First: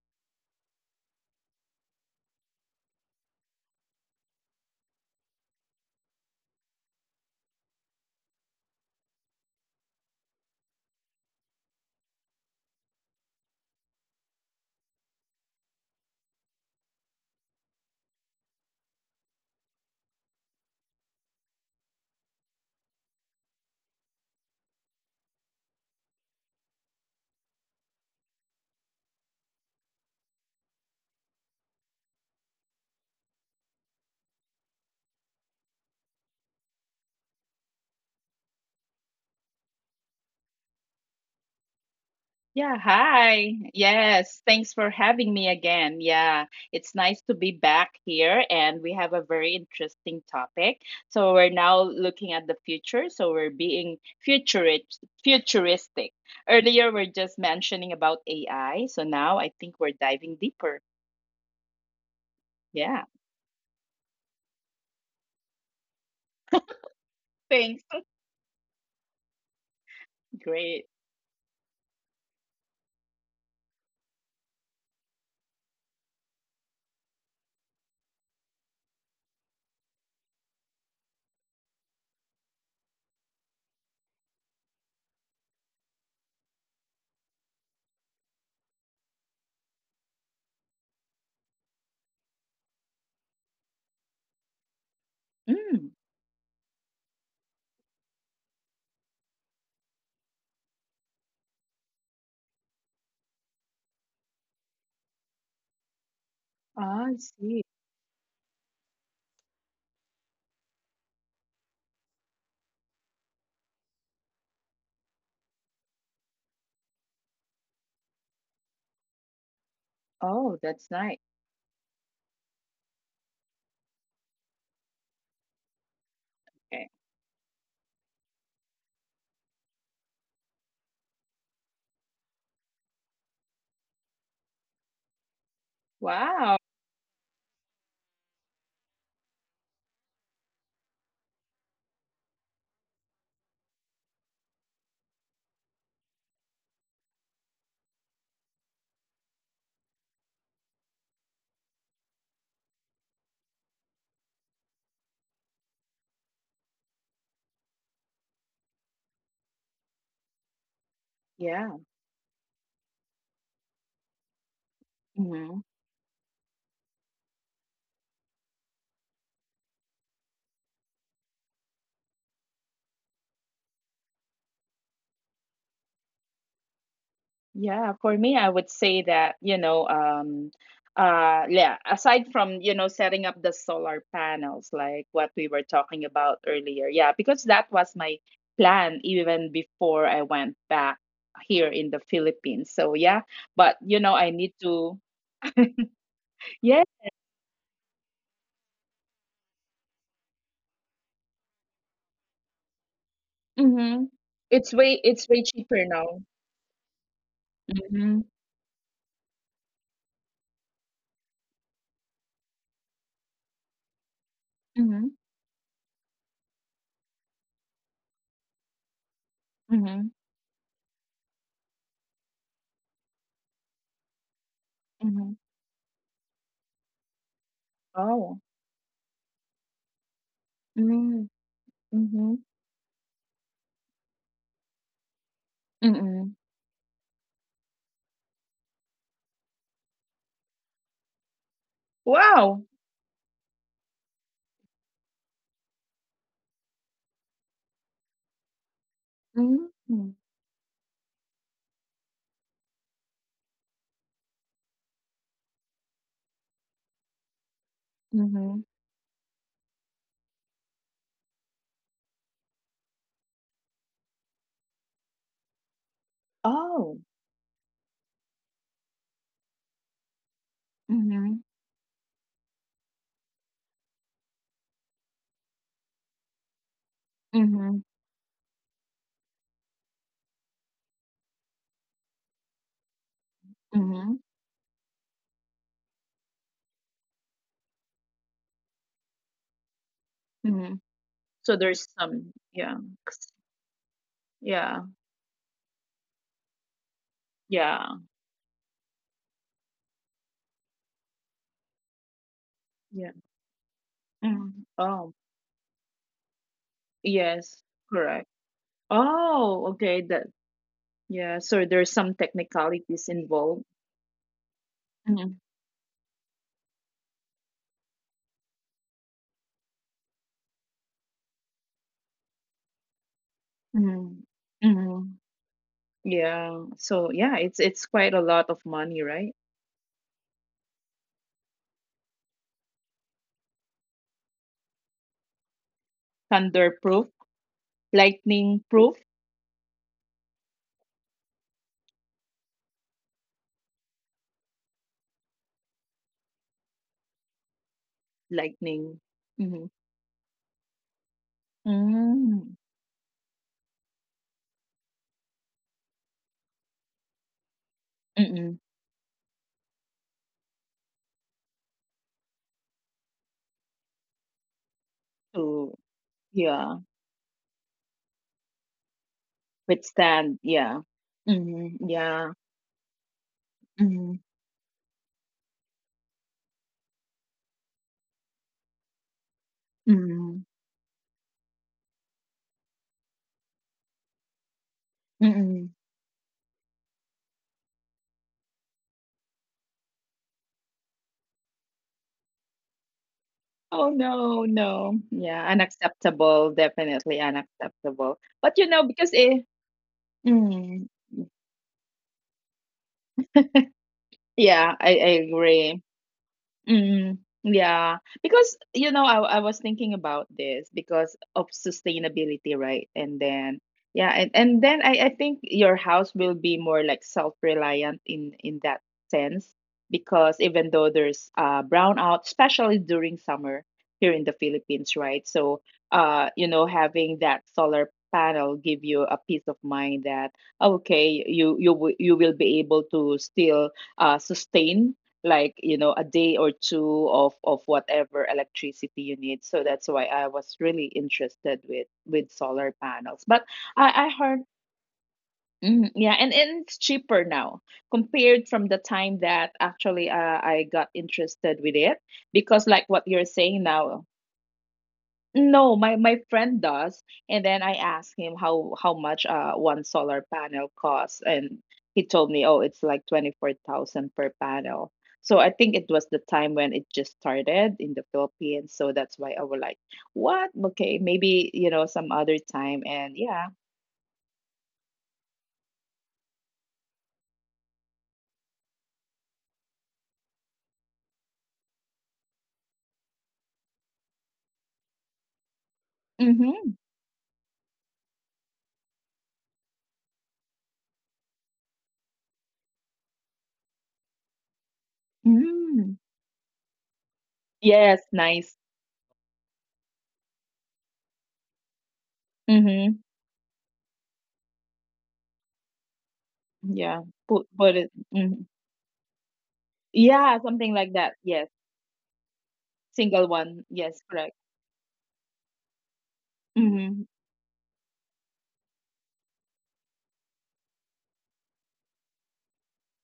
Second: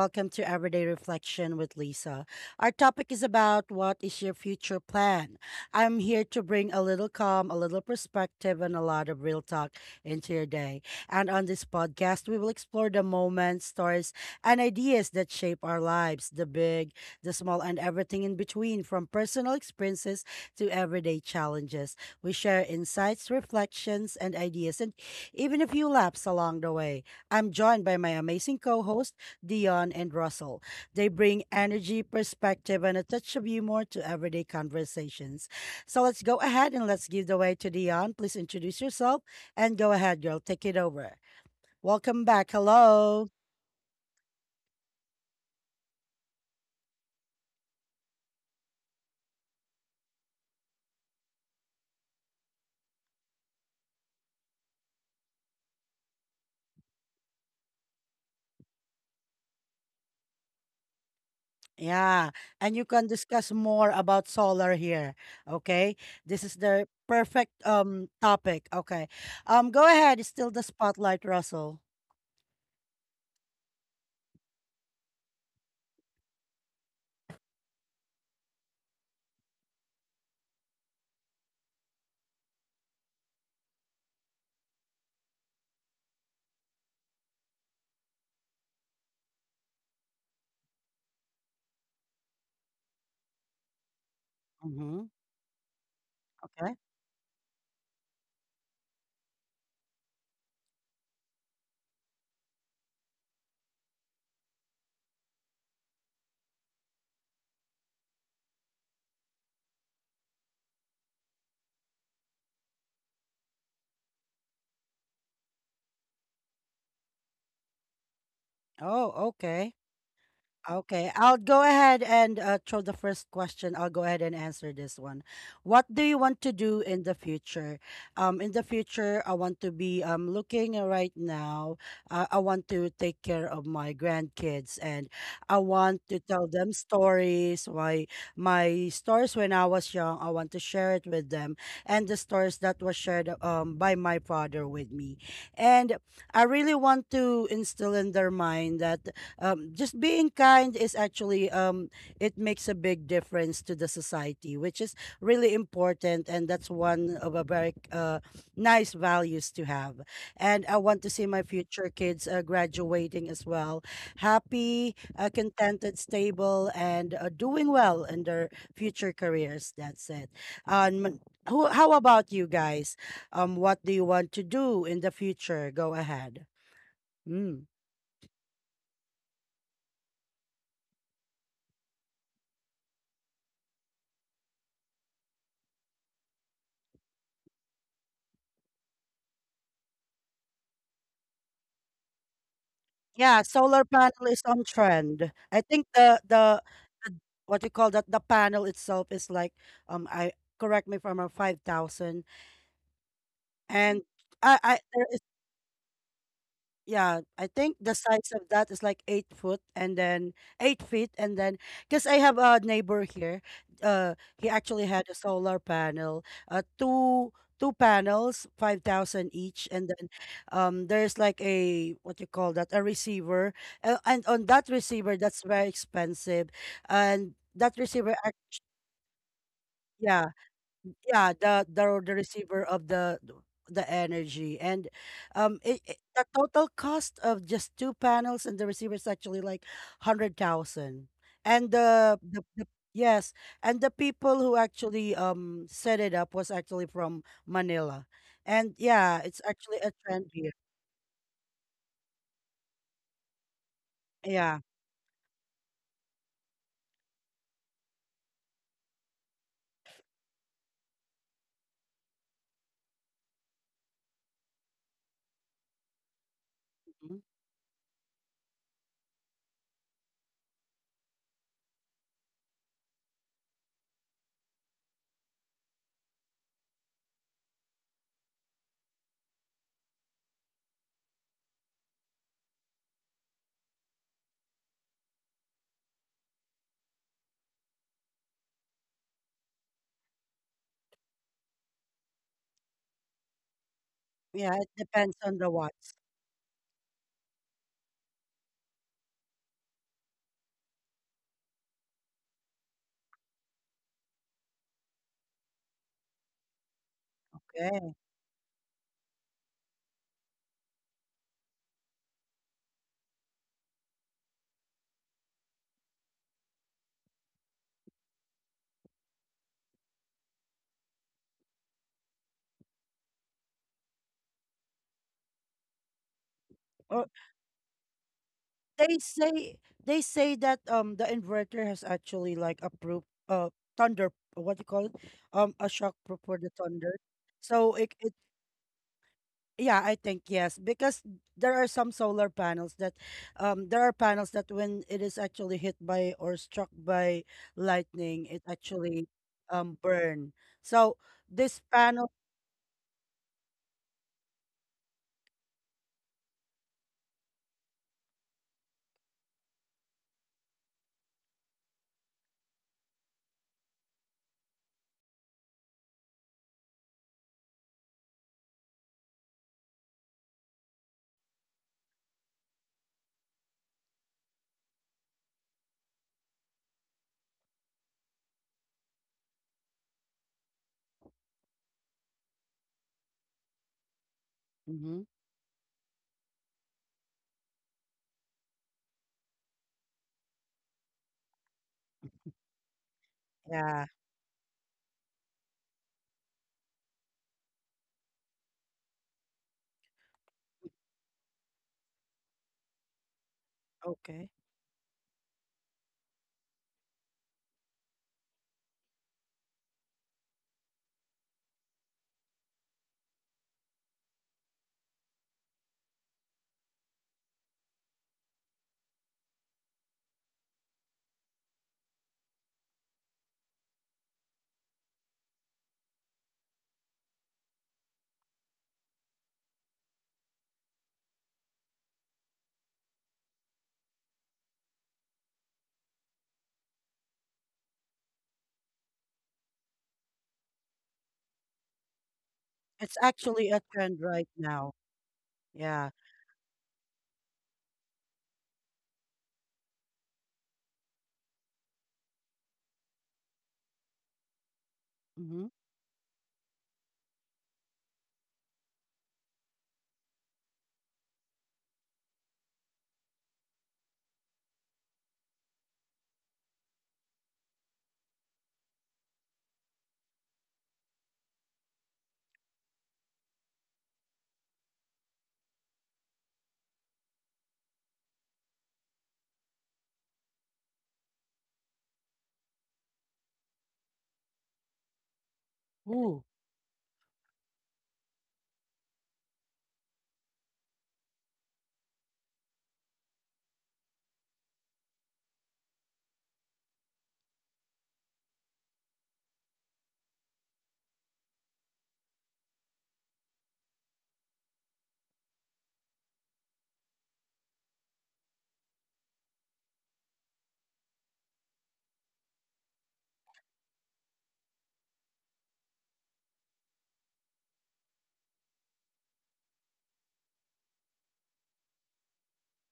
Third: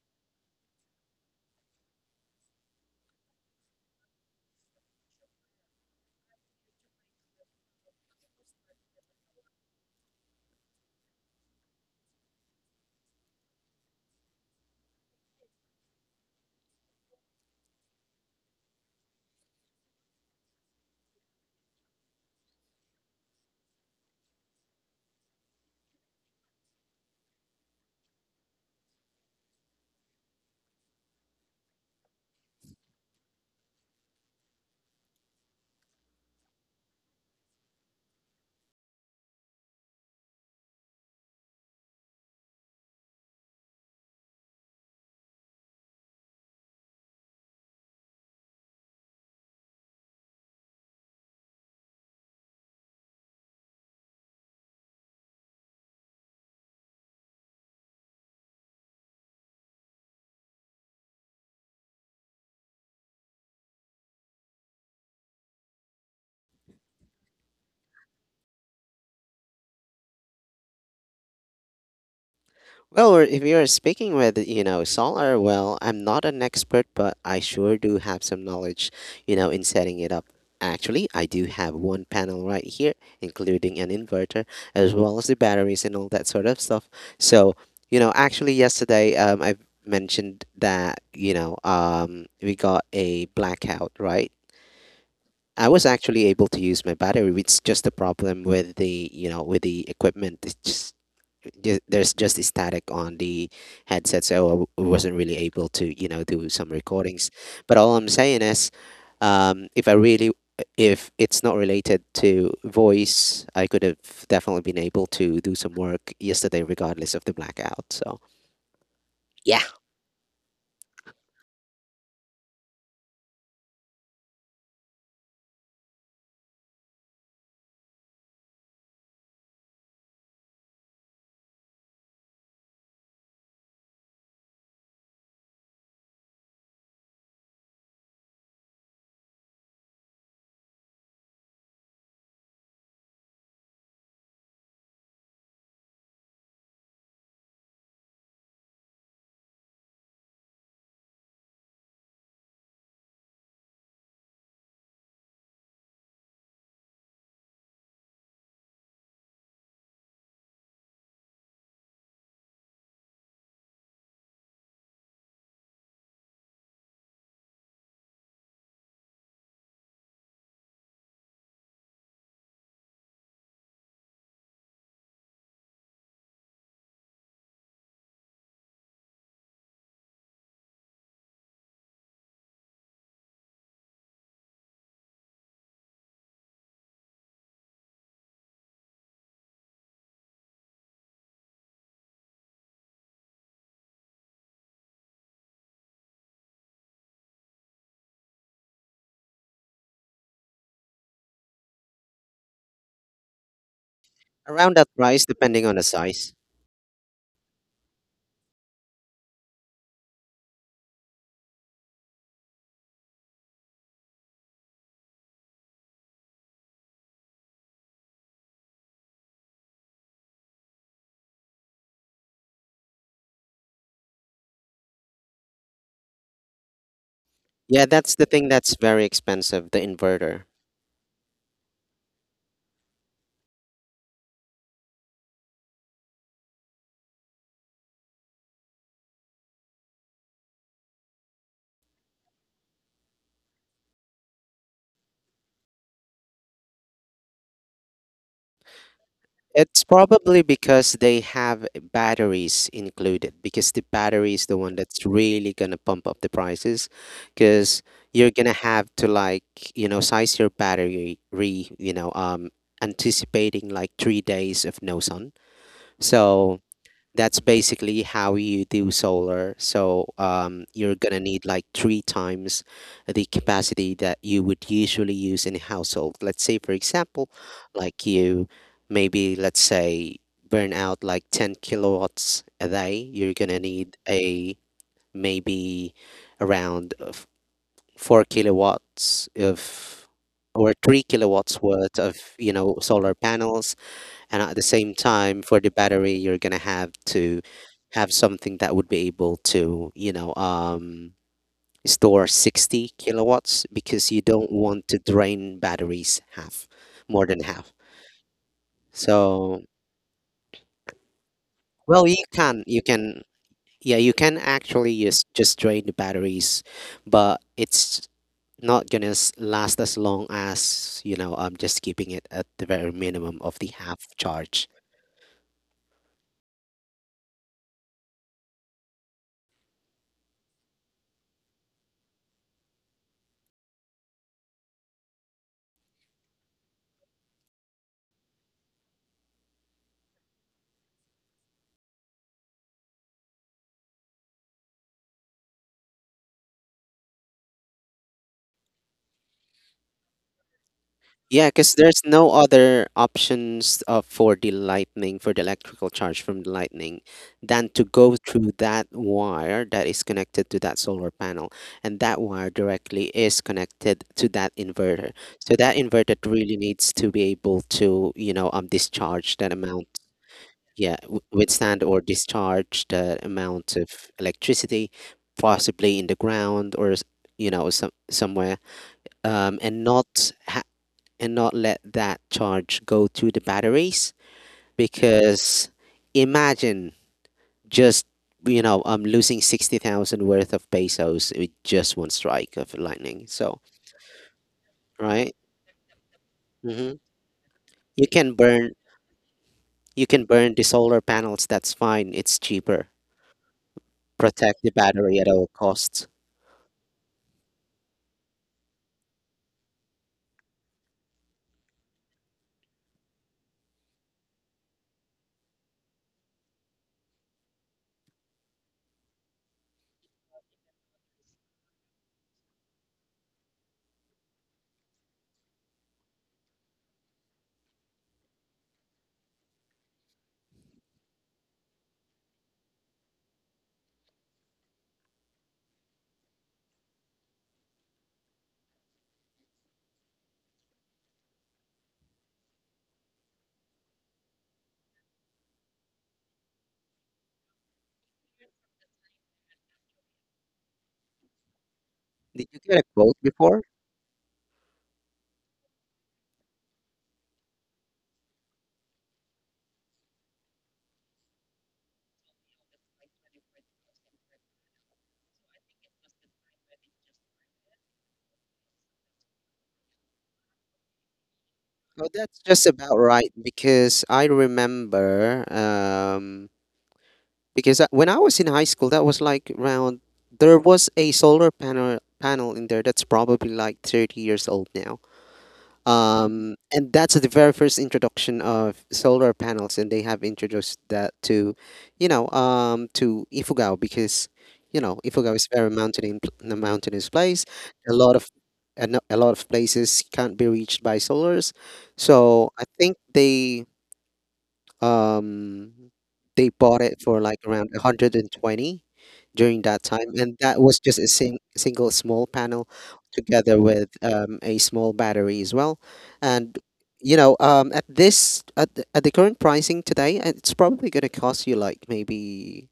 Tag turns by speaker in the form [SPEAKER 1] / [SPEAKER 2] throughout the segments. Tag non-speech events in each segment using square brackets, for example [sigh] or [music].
[SPEAKER 1] welcome to Everyday Reflection with Lisa. Our topic is about what is your future plan? I'm here to bring a little calm, a little perspective, and a lot of real talk into your day. And on this podcast, we will explore the moments, stories, and ideas that shape our lives the big, the small, and everything in between, from personal experiences to everyday challenges. We share insights, reflections, and ideas, and even a few laps along the way. I'm joined by my amazing co hosts, Dion and Russell. They bring energy, perspective, and a touch of humor to everyday conversations. So let's go ahead and let's give the way to Dion. Please introduce yourself and go ahead, girl. Take it over. Welcome back.
[SPEAKER 2] Yeah,
[SPEAKER 1] Hello.
[SPEAKER 2] hi. Yes, thanks for having me again. Yeah, it's nice to be back here, and we have a very interesting topic. So we're now looking at the future. So we're being futuristic. Earlier, we're just mentioning about AI. So now I think we're diving deeper.
[SPEAKER 1] Yeah. And you
[SPEAKER 2] Yeah,
[SPEAKER 1] can discuss more about solar here. Okay. This is the perfect
[SPEAKER 2] thanks. That's
[SPEAKER 1] topic. Okay. Go ahead. It's still the
[SPEAKER 2] great.
[SPEAKER 1] spotlight, Russell.
[SPEAKER 3] Well, or if you're speaking with, you know, solar, well, I'm not an expert, but I sure do have some knowledge, you know, in setting it up. Actually, I do have one panel right here, including an inverter, as well as the batteries and all that sort of stuff. So, you know, actually, yesterday, I mentioned that, you know, we got a blackout, right?
[SPEAKER 1] Mhm.
[SPEAKER 3] I
[SPEAKER 2] Mm,
[SPEAKER 3] was actually able to
[SPEAKER 1] Okay.
[SPEAKER 3] use my battery. It's just a problem with the you know with the equipment. It's just there's just a static on the headset, so I wasn't really able to you know do some
[SPEAKER 2] I
[SPEAKER 3] recordings.
[SPEAKER 2] see.
[SPEAKER 3] But all I'm saying is, if I really if it's not related to voice, I could have definitely been able to do some work yesterday, regardless of the blackout. So
[SPEAKER 1] Oh,
[SPEAKER 3] yeah,
[SPEAKER 1] okay.
[SPEAKER 2] Oh, that's nice.
[SPEAKER 1] Okay, I'll go ahead and throw the first question. I'll go ahead and answer this one. What do you want to
[SPEAKER 2] Okay.
[SPEAKER 1] do in the future? In the future, I want to be looking right now. I want to take care of my grandkids, and I want to
[SPEAKER 2] Wow.
[SPEAKER 1] tell them stories. My stories when I was young, I want to share it with them, and the stories that was shared by my father with me, and I really want to instill in their mind that just being kind is actually it makes a big difference to the society, which is really important, and that's one of a very nice values to have. And I want to see my
[SPEAKER 2] Yeah.
[SPEAKER 1] future kids graduating as well, happy,
[SPEAKER 2] Mm-hmm.
[SPEAKER 1] contented, stable, and doing well in their future careers. That's it. Um, how about you guys? What do you want to do in the future? Go ahead. Hmm.
[SPEAKER 2] Yeah, for me, I would say that, you know, yeah, aside from, you know, setting up the solar panels, like what we were talking about earlier, yeah, because that was my plan even before I went back here in the Philippines. So yeah,
[SPEAKER 1] Yeah,
[SPEAKER 2] but you
[SPEAKER 1] solar
[SPEAKER 2] know, I
[SPEAKER 1] panel
[SPEAKER 2] need
[SPEAKER 1] is on
[SPEAKER 2] to,
[SPEAKER 1] trend. I think the
[SPEAKER 2] yeah.
[SPEAKER 1] the, the what you call that the panel itself is like I correct me if I'm wrong, 5,000.
[SPEAKER 2] Mm-hmm.
[SPEAKER 1] And
[SPEAKER 2] It's
[SPEAKER 1] I
[SPEAKER 3] around
[SPEAKER 1] I
[SPEAKER 2] way
[SPEAKER 3] that
[SPEAKER 1] there
[SPEAKER 2] it's
[SPEAKER 1] is,
[SPEAKER 2] way
[SPEAKER 3] price,
[SPEAKER 2] cheaper
[SPEAKER 3] depending on
[SPEAKER 2] now.
[SPEAKER 3] the size.
[SPEAKER 1] yeah, I think the
[SPEAKER 2] Mm-hmm.
[SPEAKER 1] size of that is like 8 foot, and then 8 feet, and then because I have a neighbor here. He actually
[SPEAKER 2] Mm-hmm.
[SPEAKER 1] had a solar panel, uh, two panels, 5,000 each, and
[SPEAKER 2] Mm-hmm.
[SPEAKER 1] then there's like a what you call that a receiver, and on that
[SPEAKER 2] Mm-hmm.
[SPEAKER 1] receiver that's very expensive, and that
[SPEAKER 3] Yeah,
[SPEAKER 1] receiver,
[SPEAKER 3] that's
[SPEAKER 2] Oh.
[SPEAKER 3] the thing that's very expensive, the
[SPEAKER 1] yeah,
[SPEAKER 3] inverter.
[SPEAKER 2] Mm-hmm.
[SPEAKER 1] the
[SPEAKER 2] Mm-hmm.
[SPEAKER 1] receiver of the energy. And
[SPEAKER 2] Mm-hmm.
[SPEAKER 1] the total cost of just two panels and the receiver is actually like 100,000. And
[SPEAKER 2] Wow.
[SPEAKER 1] the yes and the people who actually set it up was actually from Manila, and yeah, it's actually
[SPEAKER 2] Mm-hmm.
[SPEAKER 3] It's
[SPEAKER 1] a trend
[SPEAKER 3] probably
[SPEAKER 1] here.
[SPEAKER 3] because they have batteries included, because the battery is
[SPEAKER 1] Yeah.
[SPEAKER 3] the one that's really gonna pump up the prices, because you're
[SPEAKER 2] Mm-hmm.
[SPEAKER 3] gonna have to like, you know, size your battery, you know, anticipating like 3 days of no sun. So
[SPEAKER 2] Oh.
[SPEAKER 1] Mhm.
[SPEAKER 3] that's basically how you do solar. So you're
[SPEAKER 2] Mhm,
[SPEAKER 3] gonna need like three times the capacity that you would usually use in a household. Let's say, for example,
[SPEAKER 2] mhm,
[SPEAKER 3] like you maybe let's say burn out like 10 kilowatts a day, you're gonna
[SPEAKER 2] mhm,
[SPEAKER 3] need a maybe around of four kilowatts of
[SPEAKER 2] mhm.
[SPEAKER 3] or three
[SPEAKER 2] So there's
[SPEAKER 3] kilowatts
[SPEAKER 2] some,
[SPEAKER 3] worth of
[SPEAKER 2] yeah,
[SPEAKER 3] you know
[SPEAKER 2] s-
[SPEAKER 3] solar panels, and
[SPEAKER 2] yeah,
[SPEAKER 1] Yeah,
[SPEAKER 3] at the
[SPEAKER 1] it
[SPEAKER 3] same
[SPEAKER 1] depends on
[SPEAKER 3] time,
[SPEAKER 1] the
[SPEAKER 3] for the
[SPEAKER 1] watts.
[SPEAKER 3] battery, you're gonna have to
[SPEAKER 2] yeah,
[SPEAKER 3] have something that would be able to, you know, store
[SPEAKER 2] yeah.
[SPEAKER 3] 60 kilowatts because you
[SPEAKER 2] Mm.
[SPEAKER 3] don't
[SPEAKER 2] Oh,
[SPEAKER 3] want to drain batteries half, more
[SPEAKER 2] yes,
[SPEAKER 3] than half.
[SPEAKER 2] correct. Oh,
[SPEAKER 3] So,
[SPEAKER 2] okay. Yeah. So there's some
[SPEAKER 3] well, you can,
[SPEAKER 2] technicalities involved.
[SPEAKER 3] yeah, you can actually
[SPEAKER 2] Mhm,
[SPEAKER 3] just drain the batteries, but it's not gonna last as long as, you know, just keeping it at the very minimum of the
[SPEAKER 2] mhm,
[SPEAKER 3] half charge.
[SPEAKER 2] mhm. Yeah. So yeah,
[SPEAKER 1] Okay,
[SPEAKER 2] it's quite a lot of money,
[SPEAKER 1] they
[SPEAKER 2] right?
[SPEAKER 1] say they say that the inverter has actually like approved thunder, what do you call it, a shock proof for
[SPEAKER 2] Thunder
[SPEAKER 1] the
[SPEAKER 2] proof,
[SPEAKER 1] thunder. So it
[SPEAKER 2] lightning proof,
[SPEAKER 1] yeah, I think, yes, because there are some solar panels that there are panels that when it is actually hit by or struck by lightning it
[SPEAKER 2] lightning.
[SPEAKER 1] actually
[SPEAKER 2] Mm-hmm.
[SPEAKER 1] burn. So
[SPEAKER 3] Yeah,
[SPEAKER 1] this
[SPEAKER 3] because there's
[SPEAKER 1] panel,
[SPEAKER 2] Mm.
[SPEAKER 3] no other options for the lightning, for the electrical charge from the lightning, than to go
[SPEAKER 2] Mm-mm.
[SPEAKER 3] through that wire that is connected to that solar panel. And that wire directly is connected to that inverter.
[SPEAKER 2] So
[SPEAKER 3] So that inverter
[SPEAKER 2] yeah,
[SPEAKER 3] really needs to be able to, you know, discharge that amount,
[SPEAKER 2] withstand. Yeah.
[SPEAKER 3] yeah,
[SPEAKER 2] Mm-hmm.
[SPEAKER 3] withstand
[SPEAKER 2] Yeah.
[SPEAKER 3] or discharge the amount
[SPEAKER 2] Mhm,
[SPEAKER 3] of electricity, possibly in the ground, you know, somewhere, um, and
[SPEAKER 2] mm,
[SPEAKER 3] not ha- and not let that charge go to the batteries,
[SPEAKER 1] hmm.
[SPEAKER 2] mm.
[SPEAKER 3] because imagine just you know losing 60,000 worth of pesos with just one strike of lightning.
[SPEAKER 2] Oh,
[SPEAKER 3] So
[SPEAKER 1] Yeah.
[SPEAKER 2] no, no. Yeah,
[SPEAKER 3] right,
[SPEAKER 2] unacceptable, definitely
[SPEAKER 3] hmm,
[SPEAKER 2] unacceptable.
[SPEAKER 3] you
[SPEAKER 2] But, you
[SPEAKER 3] can
[SPEAKER 2] know,
[SPEAKER 3] burn,
[SPEAKER 2] because
[SPEAKER 3] you can
[SPEAKER 2] mm,
[SPEAKER 3] burn the solar panels, that's fine, it's cheaper.
[SPEAKER 1] Okay.
[SPEAKER 2] yeah, I
[SPEAKER 3] Protect
[SPEAKER 2] I
[SPEAKER 3] the battery at
[SPEAKER 2] agree.
[SPEAKER 3] all costs.
[SPEAKER 2] Mm, yeah, because you know, I was thinking about this because of sustainability, right? And then yeah, and then I think your house will be more like self-reliant in that sense because even though there's brownout, especially during summer here in the Philippines, right? So having that solar panel give you a peace of mind that okay, you will be able to still sustain, like you know, a day or two of whatever electricity you need. So that's why I was really interested with solar panels,
[SPEAKER 1] It's
[SPEAKER 2] but
[SPEAKER 1] actually a
[SPEAKER 2] I
[SPEAKER 1] trend
[SPEAKER 2] heard.
[SPEAKER 1] right now.
[SPEAKER 2] Mhm. Yeah,
[SPEAKER 1] Yeah.
[SPEAKER 2] and it's cheaper now compared from the time that actually, I got interested with it, because
[SPEAKER 3] Did
[SPEAKER 2] like
[SPEAKER 3] you
[SPEAKER 2] what
[SPEAKER 3] get a
[SPEAKER 2] you're
[SPEAKER 3] quote
[SPEAKER 2] saying
[SPEAKER 3] before?
[SPEAKER 2] now. No,
[SPEAKER 1] Mm-hmm.
[SPEAKER 2] my friend does. And then I asked him how much one solar panel costs, and he told me, oh, it's like 24,000 per panel. So I think it was the time when it just started in the Philippines. So that's why I was like, what? Okay, maybe, you know, some other
[SPEAKER 3] Oh, that's
[SPEAKER 2] time.
[SPEAKER 3] just
[SPEAKER 2] And
[SPEAKER 3] about
[SPEAKER 2] yeah.
[SPEAKER 3] right, because I remember because when I was in high school, that was like around, there was a solar panel in there that's probably like 30 years old now.
[SPEAKER 1] Ooh.
[SPEAKER 2] Mm-hmm.
[SPEAKER 3] And that's the very first introduction of solar panels, and they have introduced that to, you know, to Ifugao because, you know, Ifugao is
[SPEAKER 2] Mm.
[SPEAKER 3] very a mountainous place.
[SPEAKER 2] Yes,
[SPEAKER 3] A lot
[SPEAKER 2] nice.
[SPEAKER 3] of a lot of places can't be reached by solars, so
[SPEAKER 2] Mm-hmm.
[SPEAKER 3] I think um they
[SPEAKER 2] Yeah.
[SPEAKER 3] bought it
[SPEAKER 2] Put
[SPEAKER 3] for like
[SPEAKER 2] put it.
[SPEAKER 3] around
[SPEAKER 2] Mhm.
[SPEAKER 3] 120 during that
[SPEAKER 2] Yeah,
[SPEAKER 3] time, and
[SPEAKER 2] something
[SPEAKER 3] that
[SPEAKER 2] like
[SPEAKER 3] was
[SPEAKER 2] that.
[SPEAKER 3] just a
[SPEAKER 2] Yes.
[SPEAKER 3] single small panel
[SPEAKER 2] Single one.
[SPEAKER 3] together
[SPEAKER 2] Yes,
[SPEAKER 3] with
[SPEAKER 2] correct.
[SPEAKER 3] a small battery as well, and
[SPEAKER 2] Mm-hmm.
[SPEAKER 3] you know at the current pricing today it's probably going to cost you like maybe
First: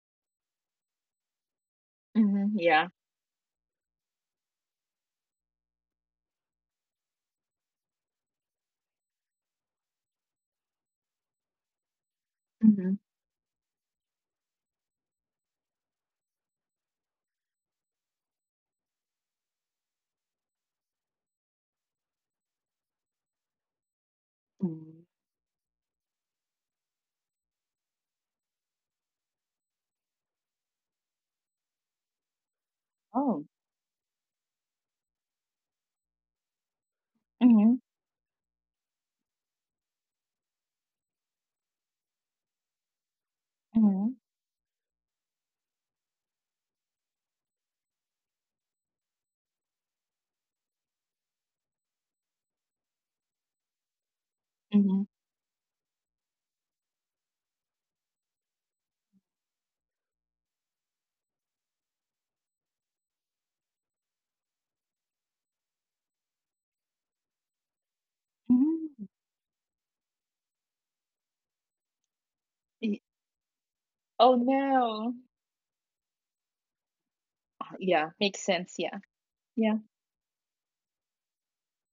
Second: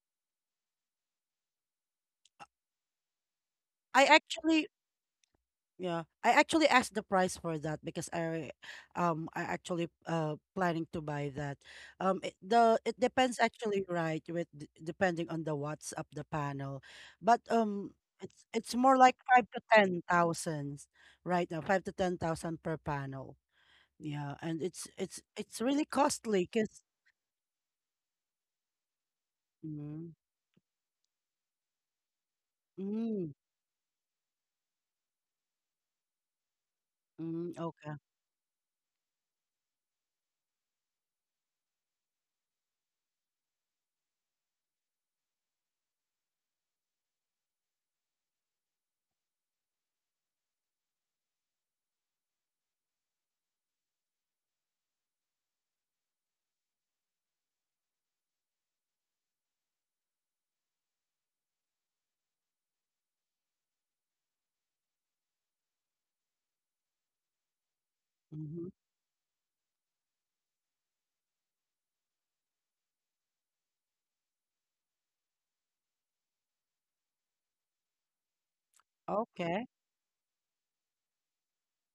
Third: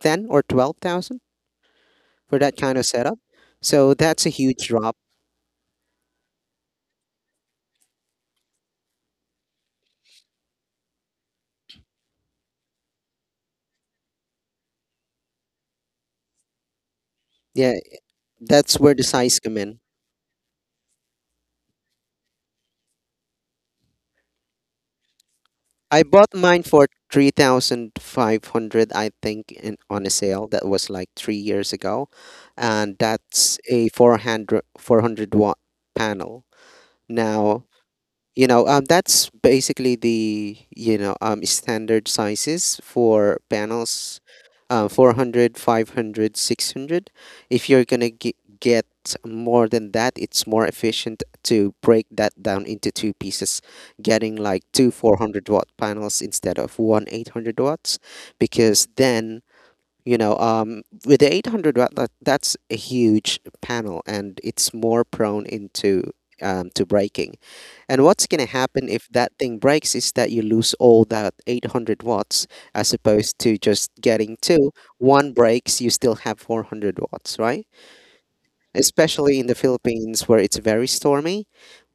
[SPEAKER 3] 10 or 12,000 for
[SPEAKER 2] Mm-hmm.
[SPEAKER 3] that kind of
[SPEAKER 2] Yeah.
[SPEAKER 3] setup, so
[SPEAKER 1] I
[SPEAKER 3] that's a huge
[SPEAKER 1] actually,
[SPEAKER 3] drop.
[SPEAKER 1] yeah, I actually asked the price for that because I actually planning to buy that.
[SPEAKER 2] Mhm.
[SPEAKER 1] It depends actually, right? Depending on the watts of the panel, but
[SPEAKER 3] Yeah,
[SPEAKER 1] it's
[SPEAKER 3] that's where
[SPEAKER 1] more
[SPEAKER 3] the
[SPEAKER 1] like
[SPEAKER 3] size
[SPEAKER 1] five
[SPEAKER 3] come
[SPEAKER 1] to
[SPEAKER 3] in.
[SPEAKER 1] ten thousands, right? Now 5 to 10 thousand per panel. Yeah, and it's
[SPEAKER 2] Mm.
[SPEAKER 1] it's it's really
[SPEAKER 3] I bought
[SPEAKER 1] costly
[SPEAKER 3] mine
[SPEAKER 1] because.
[SPEAKER 3] for 3,500 I think, in, on a
[SPEAKER 1] Mm,
[SPEAKER 3] sale that was like 3 years ago, and
[SPEAKER 1] mm,
[SPEAKER 2] Oh.
[SPEAKER 3] that's a 400 watt panel. Now
[SPEAKER 2] Mhm,
[SPEAKER 1] okay.
[SPEAKER 3] you know that's basically the you know standard sizes for
[SPEAKER 2] mhm,
[SPEAKER 3] panels 400, 500, 600. If you're gonna get more than that, it's more efficient to break that down into two pieces, getting like two
[SPEAKER 2] mhm,
[SPEAKER 3] 400-watt panels instead of one 800 watts, because then you know with the 800 watt, that's a huge panel and it's more prone into to breaking. And what's going to
[SPEAKER 1] Mm-hmm.
[SPEAKER 3] happen
[SPEAKER 2] mhm.
[SPEAKER 3] if that thing breaks is that you lose all that 800 watts, as
[SPEAKER 2] Y
[SPEAKER 3] opposed to just getting
[SPEAKER 2] Oh,
[SPEAKER 3] two.
[SPEAKER 2] no.
[SPEAKER 3] One breaks, you still have 400 watts, right?
[SPEAKER 2] Ah, yeah, makes sense, yeah.
[SPEAKER 3] Especially in the
[SPEAKER 1] Okay.
[SPEAKER 2] Yeah.
[SPEAKER 3] Philippines where it's very stormy.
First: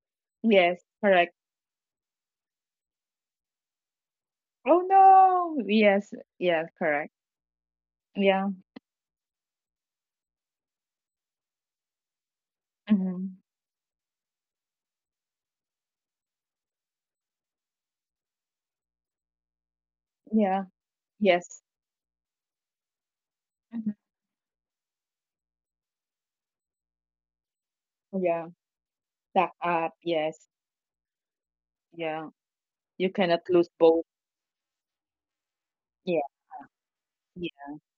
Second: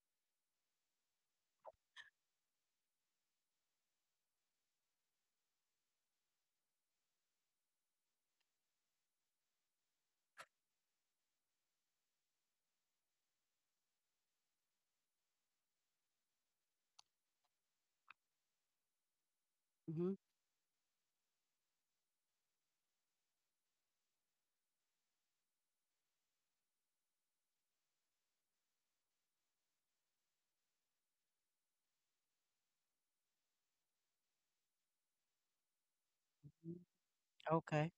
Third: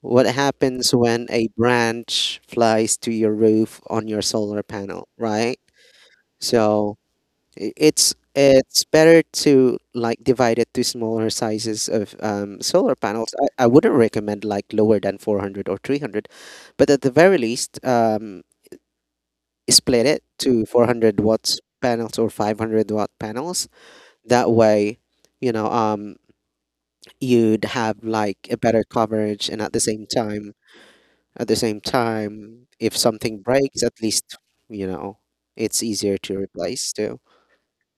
[SPEAKER 3] What
[SPEAKER 2] Yes,
[SPEAKER 3] happens when
[SPEAKER 2] correct.
[SPEAKER 3] a branch flies to your roof on your solar
[SPEAKER 2] Oh,
[SPEAKER 3] panel, right?
[SPEAKER 2] no. Yes, yeah,
[SPEAKER 3] So
[SPEAKER 2] correct.
[SPEAKER 3] It's
[SPEAKER 2] Yeah.
[SPEAKER 3] it's better to like divide it to smaller sizes of solar panels.
[SPEAKER 2] Mhm.
[SPEAKER 3] I wouldn't recommend like lower than 400 or 300, but at the very least, split
[SPEAKER 1] Mm-hmm.
[SPEAKER 3] it
[SPEAKER 2] Yeah.
[SPEAKER 3] to 400 watts
[SPEAKER 2] Yes.
[SPEAKER 3] panels or 500-watt panels.
[SPEAKER 2] Mhm.
[SPEAKER 3] That way, you know, you'd have like
[SPEAKER 2] Yeah.
[SPEAKER 3] a better coverage,
[SPEAKER 2] Back
[SPEAKER 3] and at the
[SPEAKER 2] up.
[SPEAKER 3] same
[SPEAKER 2] Yes.
[SPEAKER 3] time, at the same
[SPEAKER 2] Yeah.
[SPEAKER 3] time, if
[SPEAKER 2] You
[SPEAKER 3] something
[SPEAKER 2] cannot lose
[SPEAKER 3] breaks, at
[SPEAKER 2] both.
[SPEAKER 3] least, you know, it's easier
[SPEAKER 2] Yeah.
[SPEAKER 3] to
[SPEAKER 1] Mm-hmm.
[SPEAKER 3] replace too.
[SPEAKER 2] Yeah.
[SPEAKER 1] Okay.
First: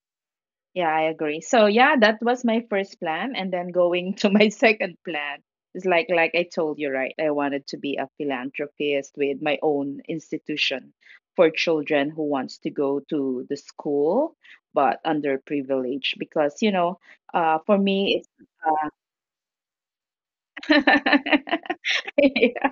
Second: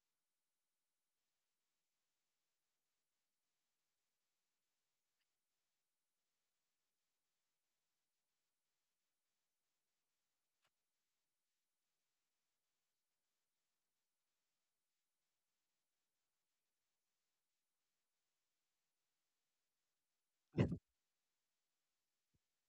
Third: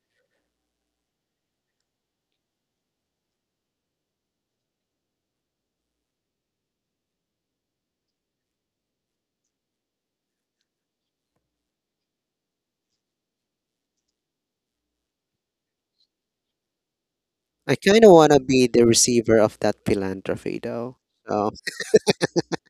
[SPEAKER 2] Yeah, I agree. So yeah, that was my first plan, and then going [laughs] to my second plan is like I told you, right? I wanted to be a philanthropist with my own institution for children who wants to go to the school, but underprivileged, because you know, for
[SPEAKER 3] I kind of
[SPEAKER 2] me.
[SPEAKER 3] want to be the receiver of that philanthropy, though. So,
[SPEAKER 2] [laughs] Yeah.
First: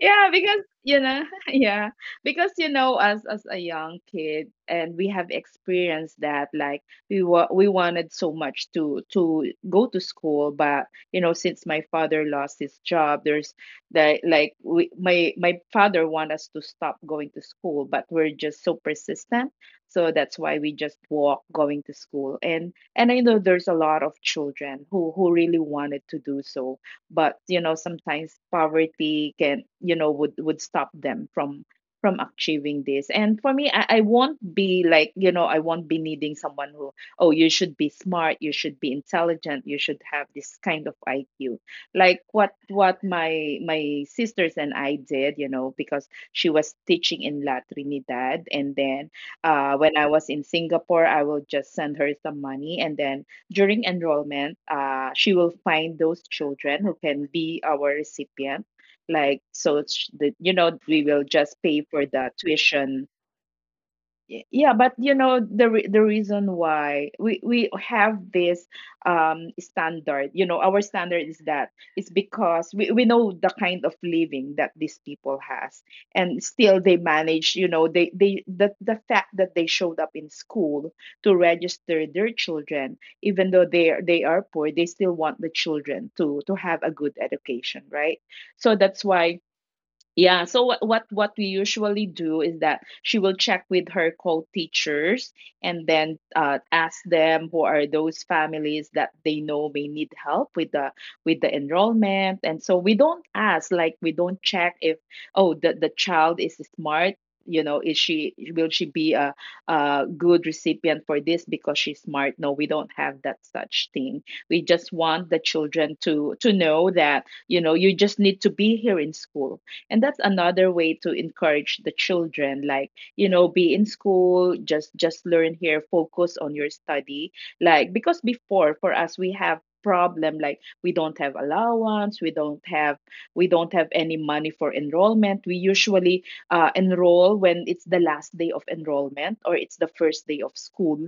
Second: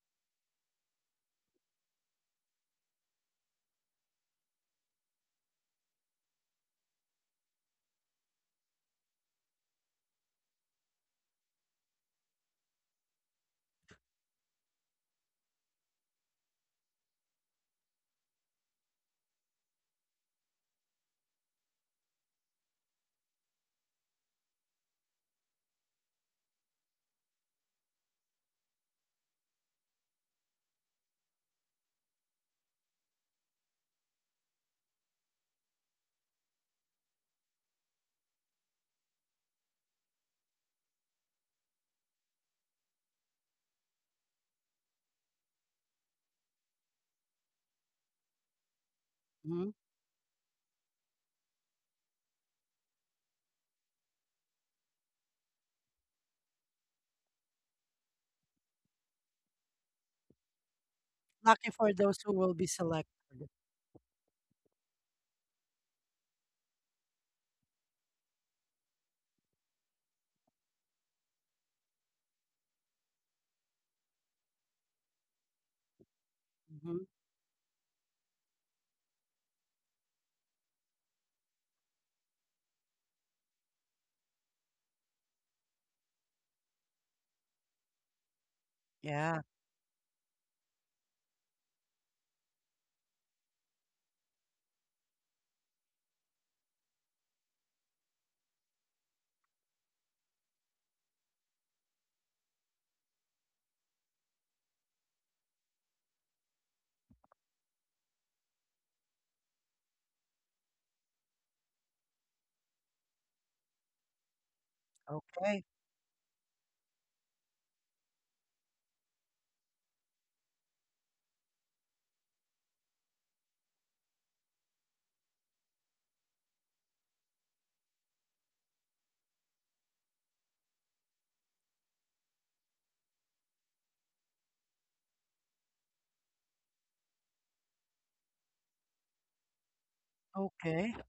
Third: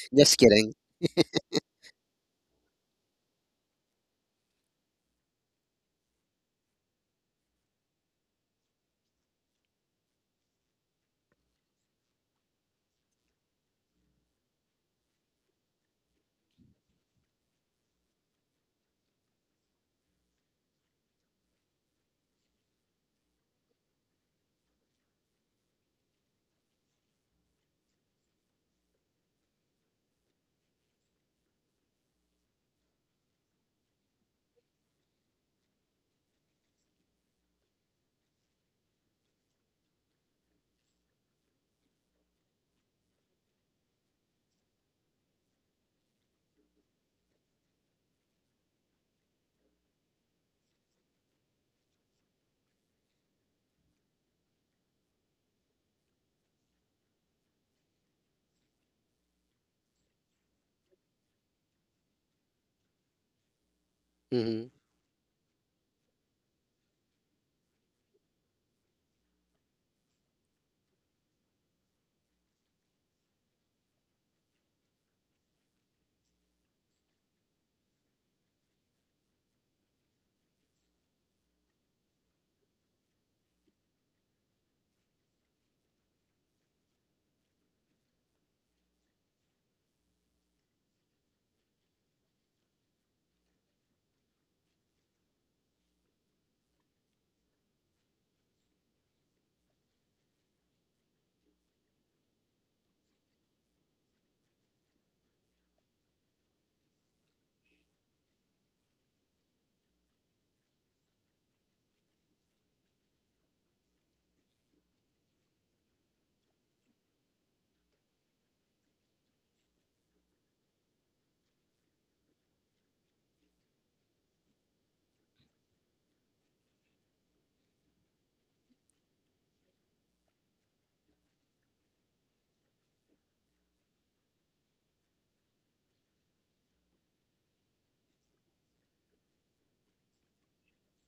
[SPEAKER 2] Yeah,
[SPEAKER 3] just
[SPEAKER 2] because
[SPEAKER 3] kidding.
[SPEAKER 2] you know, [laughs] yeah, because you know, us as a young kid, and we have experienced that. Like we wanted so much to go to school, but you know, since my father lost his job, there's the like we my father want us to stop going to school, but we're just so persistent, so that's why we just walk going to school. And I know there's a lot of children who really wanted to do so, but you know sometimes poverty can, you know, would stop them from achieving this. And for me, I won't be like, you know, I won't be needing someone who, oh you should be smart, you should be intelligent, you should have this kind of IQ, like what my sisters and I did, you know, because she was teaching in La Trinidad, and then
[SPEAKER 1] Mm-hmm.
[SPEAKER 2] when I was in Singapore, I will just send her some money, and then during enrollment, she will find those children who can be our recipient. Like, so it's we will just
[SPEAKER 1] Lucky
[SPEAKER 2] pay
[SPEAKER 1] for
[SPEAKER 2] for
[SPEAKER 1] those
[SPEAKER 2] the
[SPEAKER 1] who will be
[SPEAKER 2] tuition.
[SPEAKER 1] selected.
[SPEAKER 2] Y-
[SPEAKER 3] Hmm.
[SPEAKER 2] Yeah, but you know the the reason why we have this standard, you know, our standard is that it's because we know the kind of living that these people has, and still they
[SPEAKER 1] Hmm.
[SPEAKER 2] manage, you know, the fact that they showed up in school to register their children, even though they are poor, they still want the children to have a good education, right? So that's why,
[SPEAKER 1] Yeah.
[SPEAKER 2] yeah, so what we usually do is that she will check with her co-teachers, and then ask them who are those families that they know may need help with the enrollment. And so we don't ask like we don't check if, oh the child is smart, you know, is she will she be a good recipient for this because she's smart? No, we don't have that such thing. We just want the
[SPEAKER 1] Okay.
[SPEAKER 2] children to know that, you know, you just need to be here in school, and that's another way to encourage the children, like, you know, be in school, just learn here, focus on your study. Like because before, for us, we have problem like we don't have allowance, we don't have any money for enrollment. We usually enroll when it's the last day of enrollment or it's the first day of
[SPEAKER 1] Okay.
[SPEAKER 2] school,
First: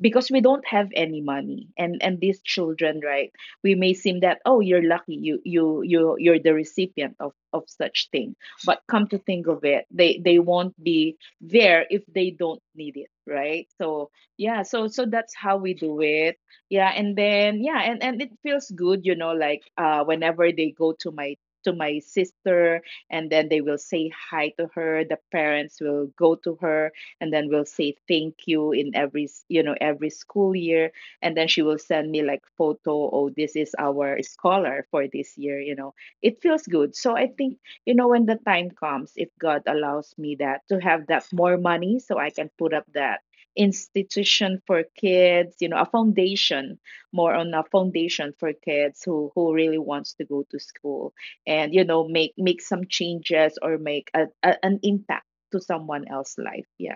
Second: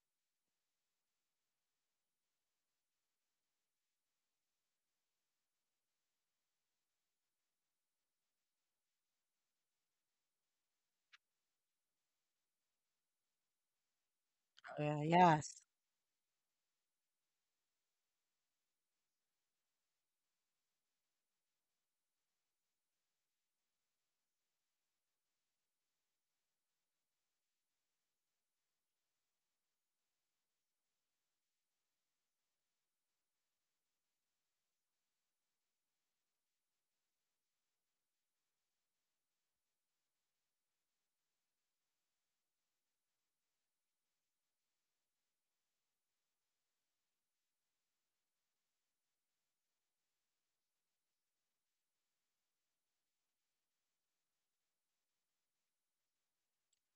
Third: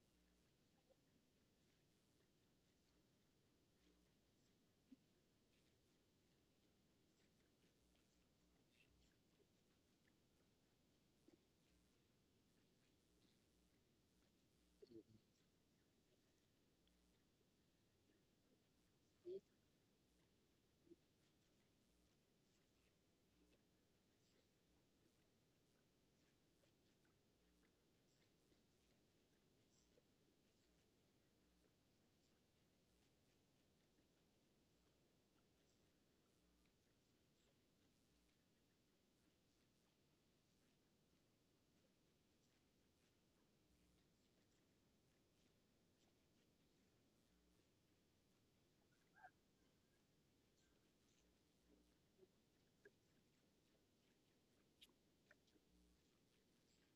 [SPEAKER 2] because we don't have any money. And these children, right, we may seem that, oh you're lucky, you're the recipient of such thing, but come to think of it, they won't be there if they don't need it, right? So yeah, so
[SPEAKER 1] Yeah,
[SPEAKER 2] that's how
[SPEAKER 1] yes.
[SPEAKER 2] we do it. Yeah, and then, yeah, and it feels good, you know, like whenever they go to my sister, and then they will say hi to her, the parents will go to her, and then will say thank you in every s- you know every school year. And then she will send me like photo, oh this is our scholar for this year, you know, it feels good. So I think, you know, when the time comes, if God allows me that to have that more money, so I can put up that institution for kids, you know, a foundation, more on a foundation for kids who really wants to go to school, and, you know, make some changes or make an impact to someone else's life. Yeah,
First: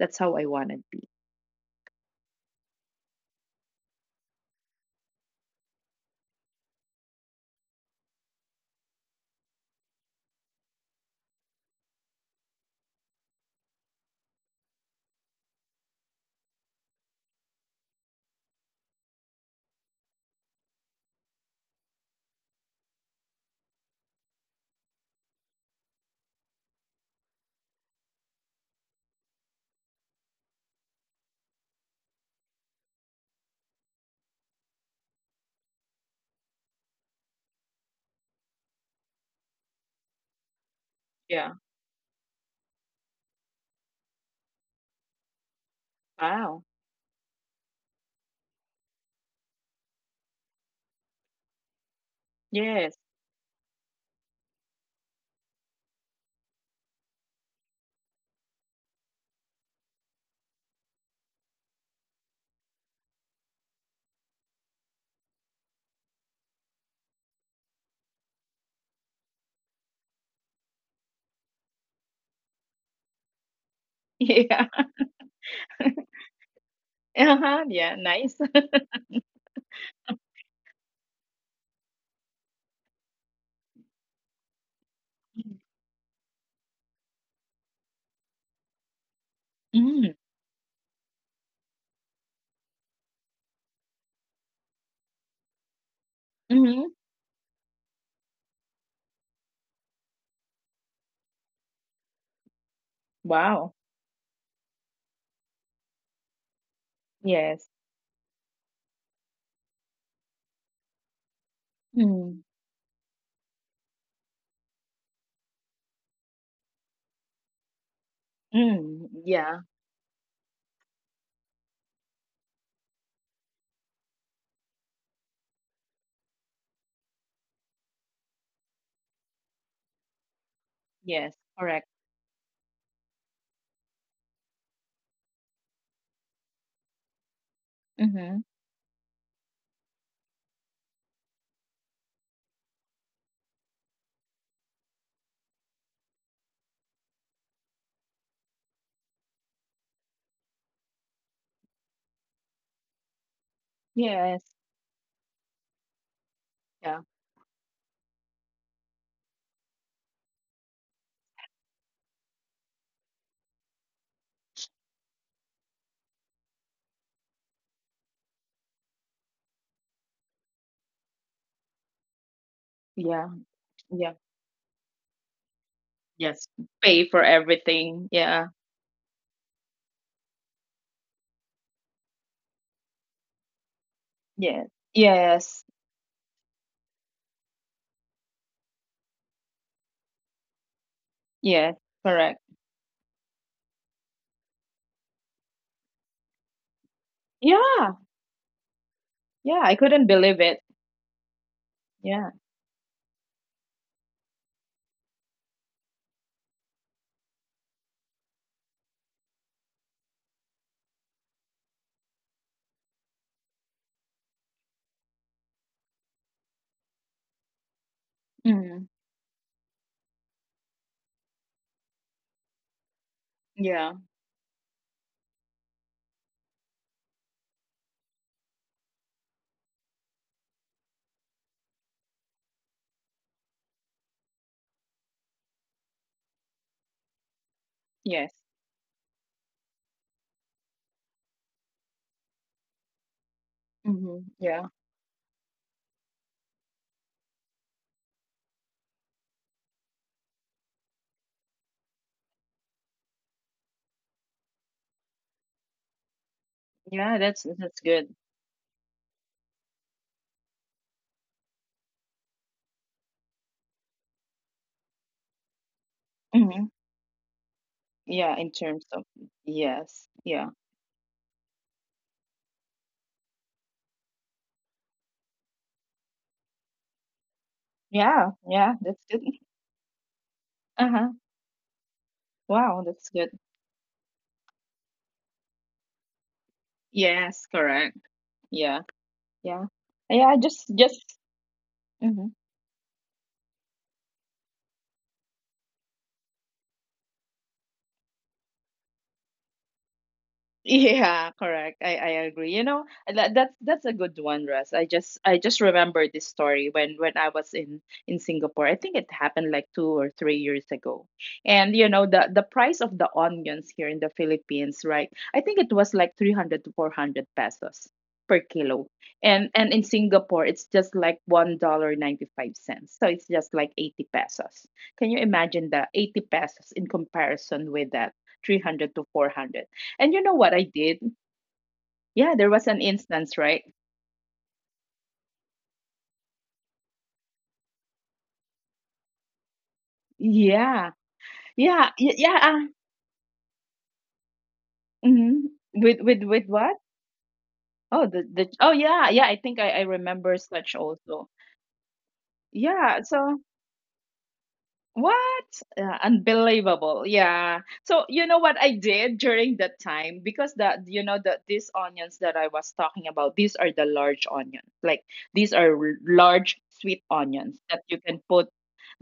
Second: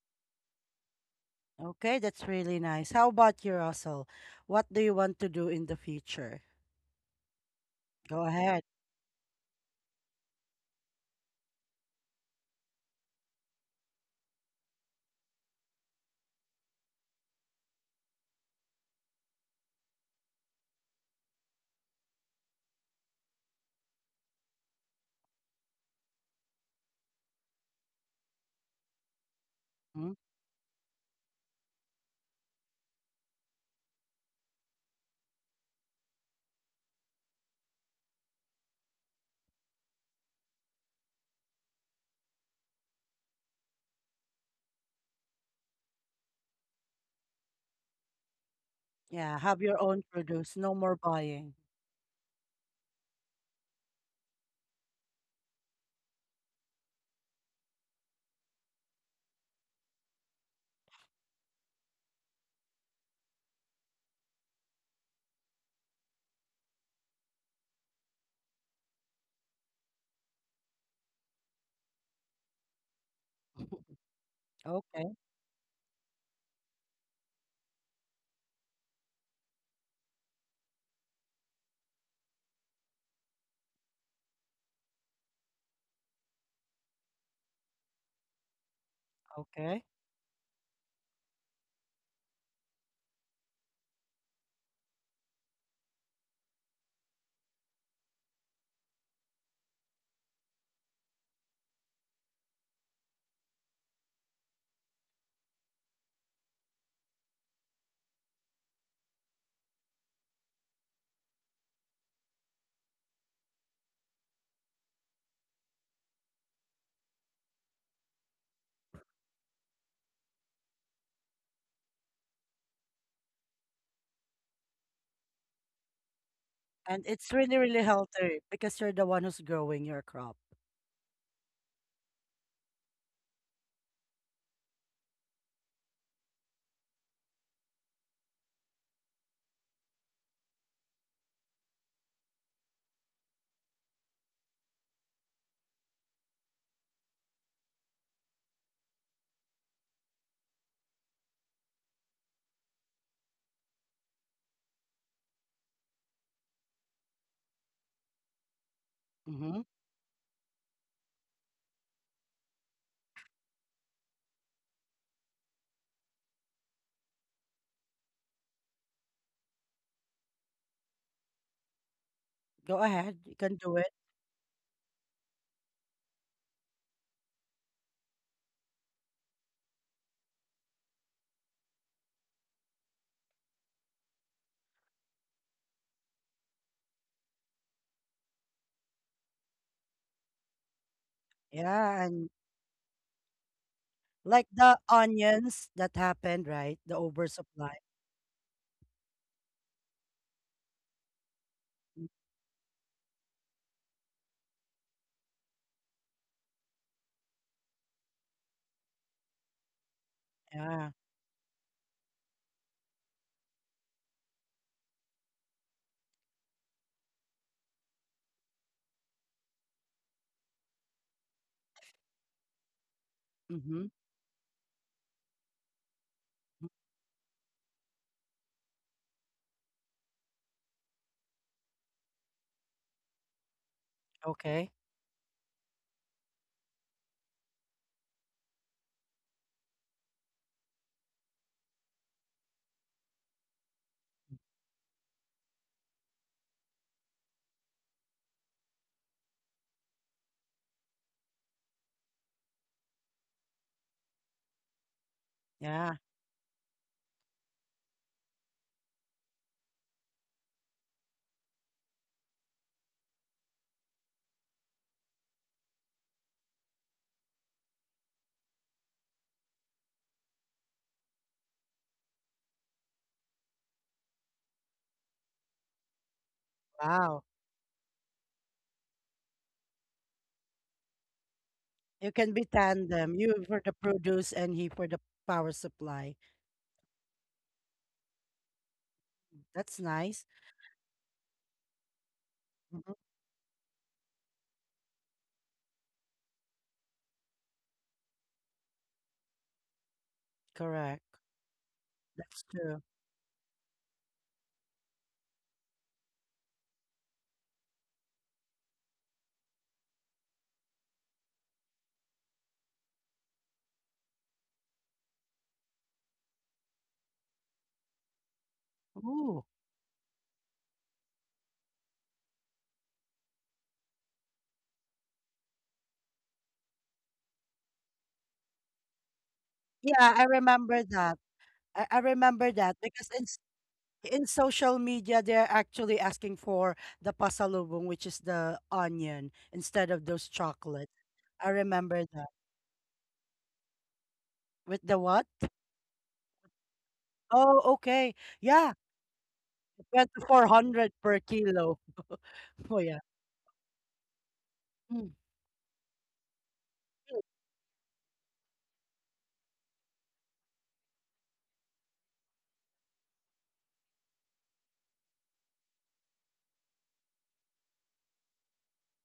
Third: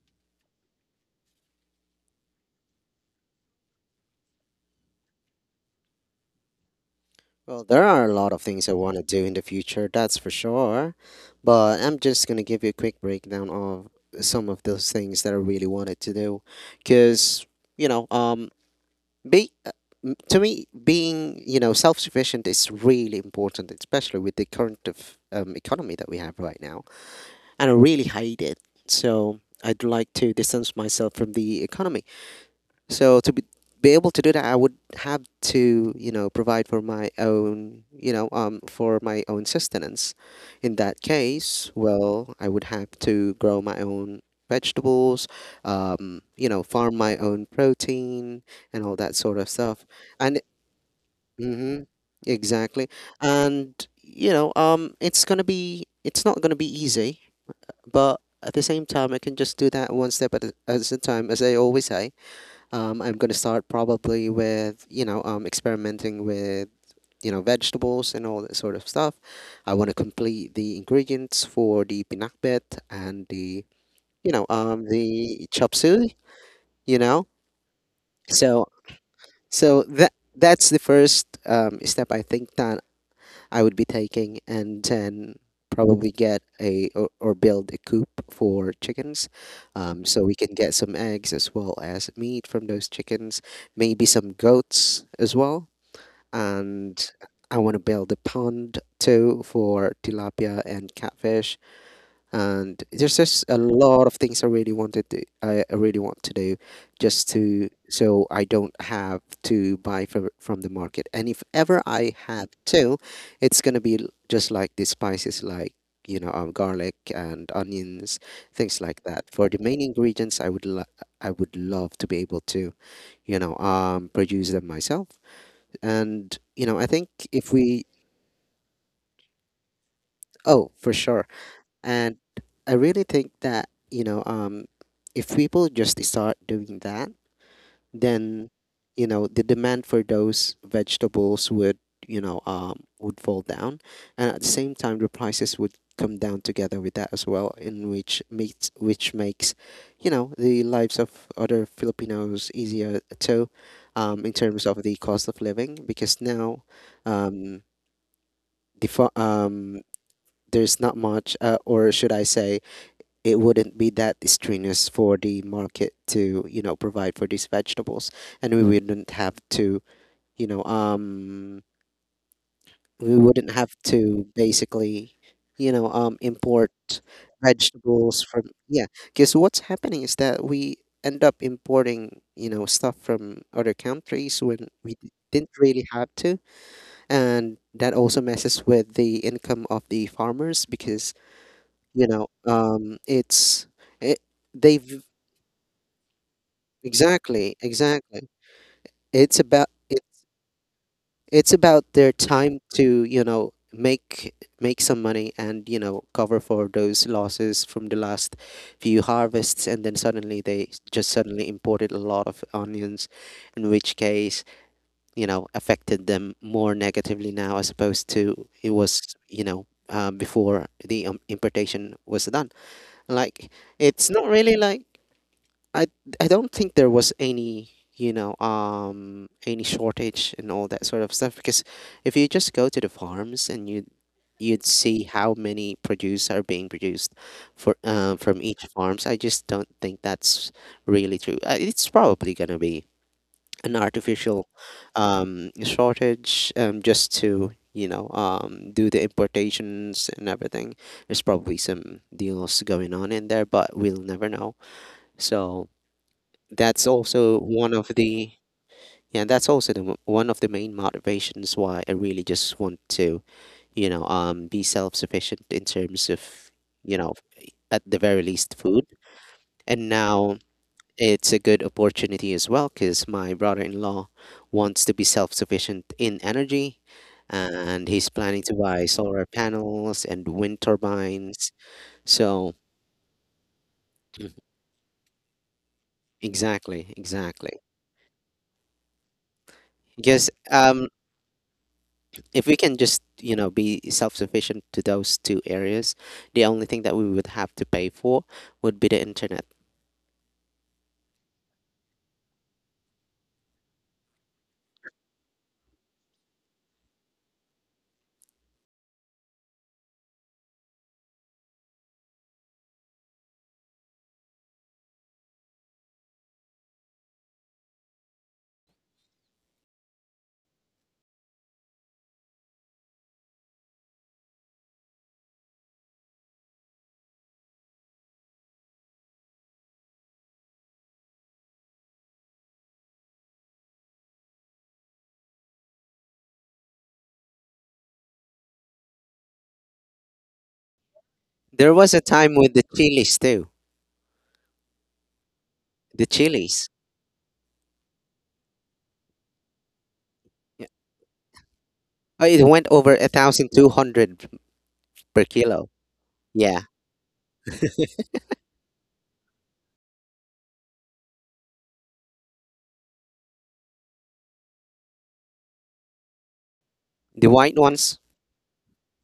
[SPEAKER 2] that's how I want to be.
[SPEAKER 1] Okay, that's really nice. How about you, Russell? What do you want to do in the future?
[SPEAKER 3] Well, there are a
[SPEAKER 1] Go
[SPEAKER 3] lot of
[SPEAKER 1] ahead.
[SPEAKER 3] things I want to do in the future, that's for sure. But I'm just going to give you a quick breakdown of some of those things that I really wanted to do. Because, you know, Be, uh, to me, being you know self sufficient is really important, especially with the current of economy that we have right now. And I really hate it, so I'd like
[SPEAKER 1] Mm?
[SPEAKER 3] to distance myself from the economy. So to be able to do that, I would have to, you know, provide for my own, you know, for my own sustenance. In that
[SPEAKER 2] Yeah.
[SPEAKER 3] case, well, I would have to grow my own vegetables, you know,
[SPEAKER 2] Wow.
[SPEAKER 3] farm my own protein and all that sort
[SPEAKER 1] Yeah,
[SPEAKER 3] of
[SPEAKER 1] have your
[SPEAKER 3] stuff.
[SPEAKER 1] own
[SPEAKER 3] And
[SPEAKER 1] produce. No more buying.
[SPEAKER 3] mm-hmm, exactly.
[SPEAKER 2] Yes.
[SPEAKER 3] And you know, it's not gonna be easy, but at the same time, I can just do that one step at at a time, as I always say I'm gonna start probably with you know experimenting with you know vegetables and all that sort of stuff. I want to complete the ingredients for the pinakbet and the you know
[SPEAKER 2] Yeah. [laughs]
[SPEAKER 1] Okay.
[SPEAKER 3] the chop suey. You know,
[SPEAKER 2] Uh-huh. Yeah. Nice.
[SPEAKER 3] so so that's the first step I think that I would be taking, and then
[SPEAKER 2] [laughs]
[SPEAKER 3] probably get a or build a coop for chickens,
[SPEAKER 1] Okay.
[SPEAKER 2] Mm.
[SPEAKER 3] so we can get some eggs as well as meat from those chickens, maybe some goats as well,
[SPEAKER 2] Mm-hmm.
[SPEAKER 3] and I want to build a pond too for tilapia and catfish, and there's just a
[SPEAKER 2] Wow.
[SPEAKER 3] lot of things I really wanted to, I really want to do, just to,
[SPEAKER 2] Yes.
[SPEAKER 3] so I don't have to buy from the market. And if ever I
[SPEAKER 2] Mm.
[SPEAKER 3] have to, it's gonna be just like the spices like you know garlic and onions, things like
[SPEAKER 2] Mm.
[SPEAKER 3] that. For the
[SPEAKER 2] Yeah.
[SPEAKER 3] main ingredients, I would love to be able to you know produce them myself. And you know I
[SPEAKER 1] And
[SPEAKER 3] think
[SPEAKER 1] it's
[SPEAKER 3] if
[SPEAKER 1] really, really
[SPEAKER 3] we
[SPEAKER 1] healthy because you're the one who's growing your crop.
[SPEAKER 3] oh for sure.
[SPEAKER 2] Yes. Correct.
[SPEAKER 3] And I really think that, you know, if people just start doing that,
[SPEAKER 2] Mm-hmm.
[SPEAKER 3] then, you know, the demand for those vegetables would, you know, would fall down. And at the same time, the prices would come down together with that as well, which makes, you know, the lives of other Filipinos easier too, in
[SPEAKER 2] Yes.
[SPEAKER 3] terms of the cost of living, because now,
[SPEAKER 2] Yeah.
[SPEAKER 3] um, the, fa-
[SPEAKER 1] Mm-hmm.
[SPEAKER 3] um, there's not much, or should I say, it wouldn't be that strenuous for the market to you know provide for these vegetables, and we wouldn't have to you know um,
[SPEAKER 1] Go ahead,
[SPEAKER 3] we
[SPEAKER 2] Yeah.
[SPEAKER 1] you
[SPEAKER 3] wouldn't
[SPEAKER 1] can
[SPEAKER 3] have
[SPEAKER 1] do it.
[SPEAKER 2] Yeah.
[SPEAKER 3] to basically you know
[SPEAKER 2] Yes.
[SPEAKER 3] import
[SPEAKER 2] Pay for everything.
[SPEAKER 3] vegetables from
[SPEAKER 2] Yeah.
[SPEAKER 3] yeah, because what's happening is that we end up importing you know stuff from other countries when
[SPEAKER 2] Yes.
[SPEAKER 3] we didn't
[SPEAKER 2] Yes.
[SPEAKER 3] really have to. And that also messes with the income of the farmers because
[SPEAKER 2] Yes.
[SPEAKER 1] Yeah,
[SPEAKER 3] you know
[SPEAKER 1] and
[SPEAKER 2] Correct.
[SPEAKER 3] it,
[SPEAKER 1] like the
[SPEAKER 3] they've
[SPEAKER 1] onions that happened, right? The
[SPEAKER 3] exactly,
[SPEAKER 1] oversupply.
[SPEAKER 2] Yeah.
[SPEAKER 3] exactly. It's
[SPEAKER 2] Yeah.
[SPEAKER 3] about
[SPEAKER 2] I
[SPEAKER 3] it,
[SPEAKER 2] couldn't believe it.
[SPEAKER 3] it's about
[SPEAKER 1] Mm.
[SPEAKER 3] their
[SPEAKER 2] Yeah.
[SPEAKER 3] time to, you know, make some money and, you know, cover for those losses from the last few harvests, and then suddenly they s-
[SPEAKER 1] Yeah.
[SPEAKER 3] just suddenly imported a lot of onions, in which case, you know, affected them more negatively now as opposed to it
[SPEAKER 2] Mm.
[SPEAKER 3] was, you know, before the importation was done. Like
[SPEAKER 1] Mm-hmm.
[SPEAKER 2] Yeah.
[SPEAKER 3] it's not really like I I don't
[SPEAKER 1] Mm.
[SPEAKER 3] think there was any any shortage and all that sort of stuff, because if you just go to the farms and you'd
[SPEAKER 1] Okay.
[SPEAKER 3] see how many produce are being produced for
[SPEAKER 2] Yes.
[SPEAKER 3] from each farms. I just don't think that's really true. It's probably gonna be an
[SPEAKER 2] Mm-hmm.
[SPEAKER 3] artificial
[SPEAKER 2] Yeah.
[SPEAKER 3] shortage, just to do the importations and everything. There's probably some deals going on in there, but we'll never know, so
[SPEAKER 1] Yeah.
[SPEAKER 3] that's
[SPEAKER 2] Yeah.
[SPEAKER 3] also
[SPEAKER 2] That's
[SPEAKER 3] one of
[SPEAKER 2] that's good.
[SPEAKER 3] the— yeah, that's also the one of the main motivations why I really just want to, be self-sufficient in terms of,
[SPEAKER 2] Mm-hmm.
[SPEAKER 3] you know, at the very
[SPEAKER 2] Yeah.
[SPEAKER 3] least,
[SPEAKER 2] In
[SPEAKER 3] food.
[SPEAKER 2] terms of,
[SPEAKER 3] And
[SPEAKER 2] yes.
[SPEAKER 3] now
[SPEAKER 2] Yeah.
[SPEAKER 3] it's a good opportunity as well, because my brother-in-law wants to be self-sufficient in energy,
[SPEAKER 1] Wow.
[SPEAKER 3] and he's
[SPEAKER 2] Yeah.
[SPEAKER 3] planning to
[SPEAKER 2] Yeah.
[SPEAKER 3] buy
[SPEAKER 2] That's
[SPEAKER 3] solar
[SPEAKER 2] good. [laughs]
[SPEAKER 3] panels and wind
[SPEAKER 2] Uh-huh.
[SPEAKER 3] turbines.
[SPEAKER 1] You can be
[SPEAKER 3] So,
[SPEAKER 2] Wow,
[SPEAKER 1] tandem.
[SPEAKER 2] that's
[SPEAKER 1] You
[SPEAKER 2] good.
[SPEAKER 1] for the produce
[SPEAKER 3] mm,
[SPEAKER 1] and he for the power supply.
[SPEAKER 3] exactly,
[SPEAKER 2] Yes,
[SPEAKER 3] exactly.
[SPEAKER 2] correct. Yeah, yeah.
[SPEAKER 1] That's nice.
[SPEAKER 3] Because
[SPEAKER 2] Yeah, just just mhm.
[SPEAKER 3] if we can
[SPEAKER 1] Hmm.
[SPEAKER 3] just, you know, be self-sufficient to those two areas, the only thing that we would have to pay for would be the internet.
[SPEAKER 1] Correct.
[SPEAKER 2] Yeah, correct. I
[SPEAKER 1] That's
[SPEAKER 2] agree. You
[SPEAKER 1] true.
[SPEAKER 2] know, that's a good one, Russ. I just remember this story when when I was in Singapore. I think it happened like 2 or 3 years ago. And you know, the price of the onions here in the Philippines, right? I think it was like 300 to 400 pesos per kilo.
[SPEAKER 1] Ooh.
[SPEAKER 2] And in Singapore, it's just like $1.95. So it's just like 80 pesos. Can you imagine that? 80 pesos in comparison with that 300 to 400?
[SPEAKER 1] Yeah,
[SPEAKER 2] And you
[SPEAKER 1] I
[SPEAKER 2] know what I
[SPEAKER 1] remember
[SPEAKER 2] did?
[SPEAKER 1] that. I
[SPEAKER 2] Yeah,
[SPEAKER 1] remember
[SPEAKER 2] there was
[SPEAKER 1] that
[SPEAKER 2] an
[SPEAKER 1] because
[SPEAKER 2] instance, right?
[SPEAKER 1] in social media, they're actually asking for the pasalubong, which is the onion, instead of those chocolates.
[SPEAKER 2] Yeah,
[SPEAKER 1] I
[SPEAKER 3] There
[SPEAKER 2] yeah,
[SPEAKER 3] was a
[SPEAKER 1] remember
[SPEAKER 2] y-
[SPEAKER 1] that.
[SPEAKER 3] time with the
[SPEAKER 2] yeah.
[SPEAKER 3] chilies too.
[SPEAKER 1] With the what?
[SPEAKER 2] Mhm. With
[SPEAKER 3] The
[SPEAKER 2] with with
[SPEAKER 3] chilies.
[SPEAKER 2] what?
[SPEAKER 1] Oh, okay.
[SPEAKER 2] Oh, the the.
[SPEAKER 1] Yeah,
[SPEAKER 2] Oh yeah, yeah. I think I
[SPEAKER 1] it
[SPEAKER 2] I
[SPEAKER 1] went to
[SPEAKER 2] remember
[SPEAKER 3] Yeah.
[SPEAKER 2] such
[SPEAKER 1] 400 per
[SPEAKER 2] also.
[SPEAKER 1] kilo. [laughs]
[SPEAKER 3] Oh, it went
[SPEAKER 1] Oh,
[SPEAKER 3] over
[SPEAKER 1] yeah.
[SPEAKER 3] a
[SPEAKER 2] Yeah.
[SPEAKER 3] thousand
[SPEAKER 2] So
[SPEAKER 3] two hundred
[SPEAKER 1] Mm.
[SPEAKER 3] per
[SPEAKER 2] what?
[SPEAKER 3] kilo. Yeah,
[SPEAKER 2] Unbelievable. Yeah. So you know what I did during that time, because these onions that I was talking about, these are the large onions. Like these are large sweet
[SPEAKER 3] the white
[SPEAKER 2] onions that
[SPEAKER 3] ones.
[SPEAKER 2] you can put.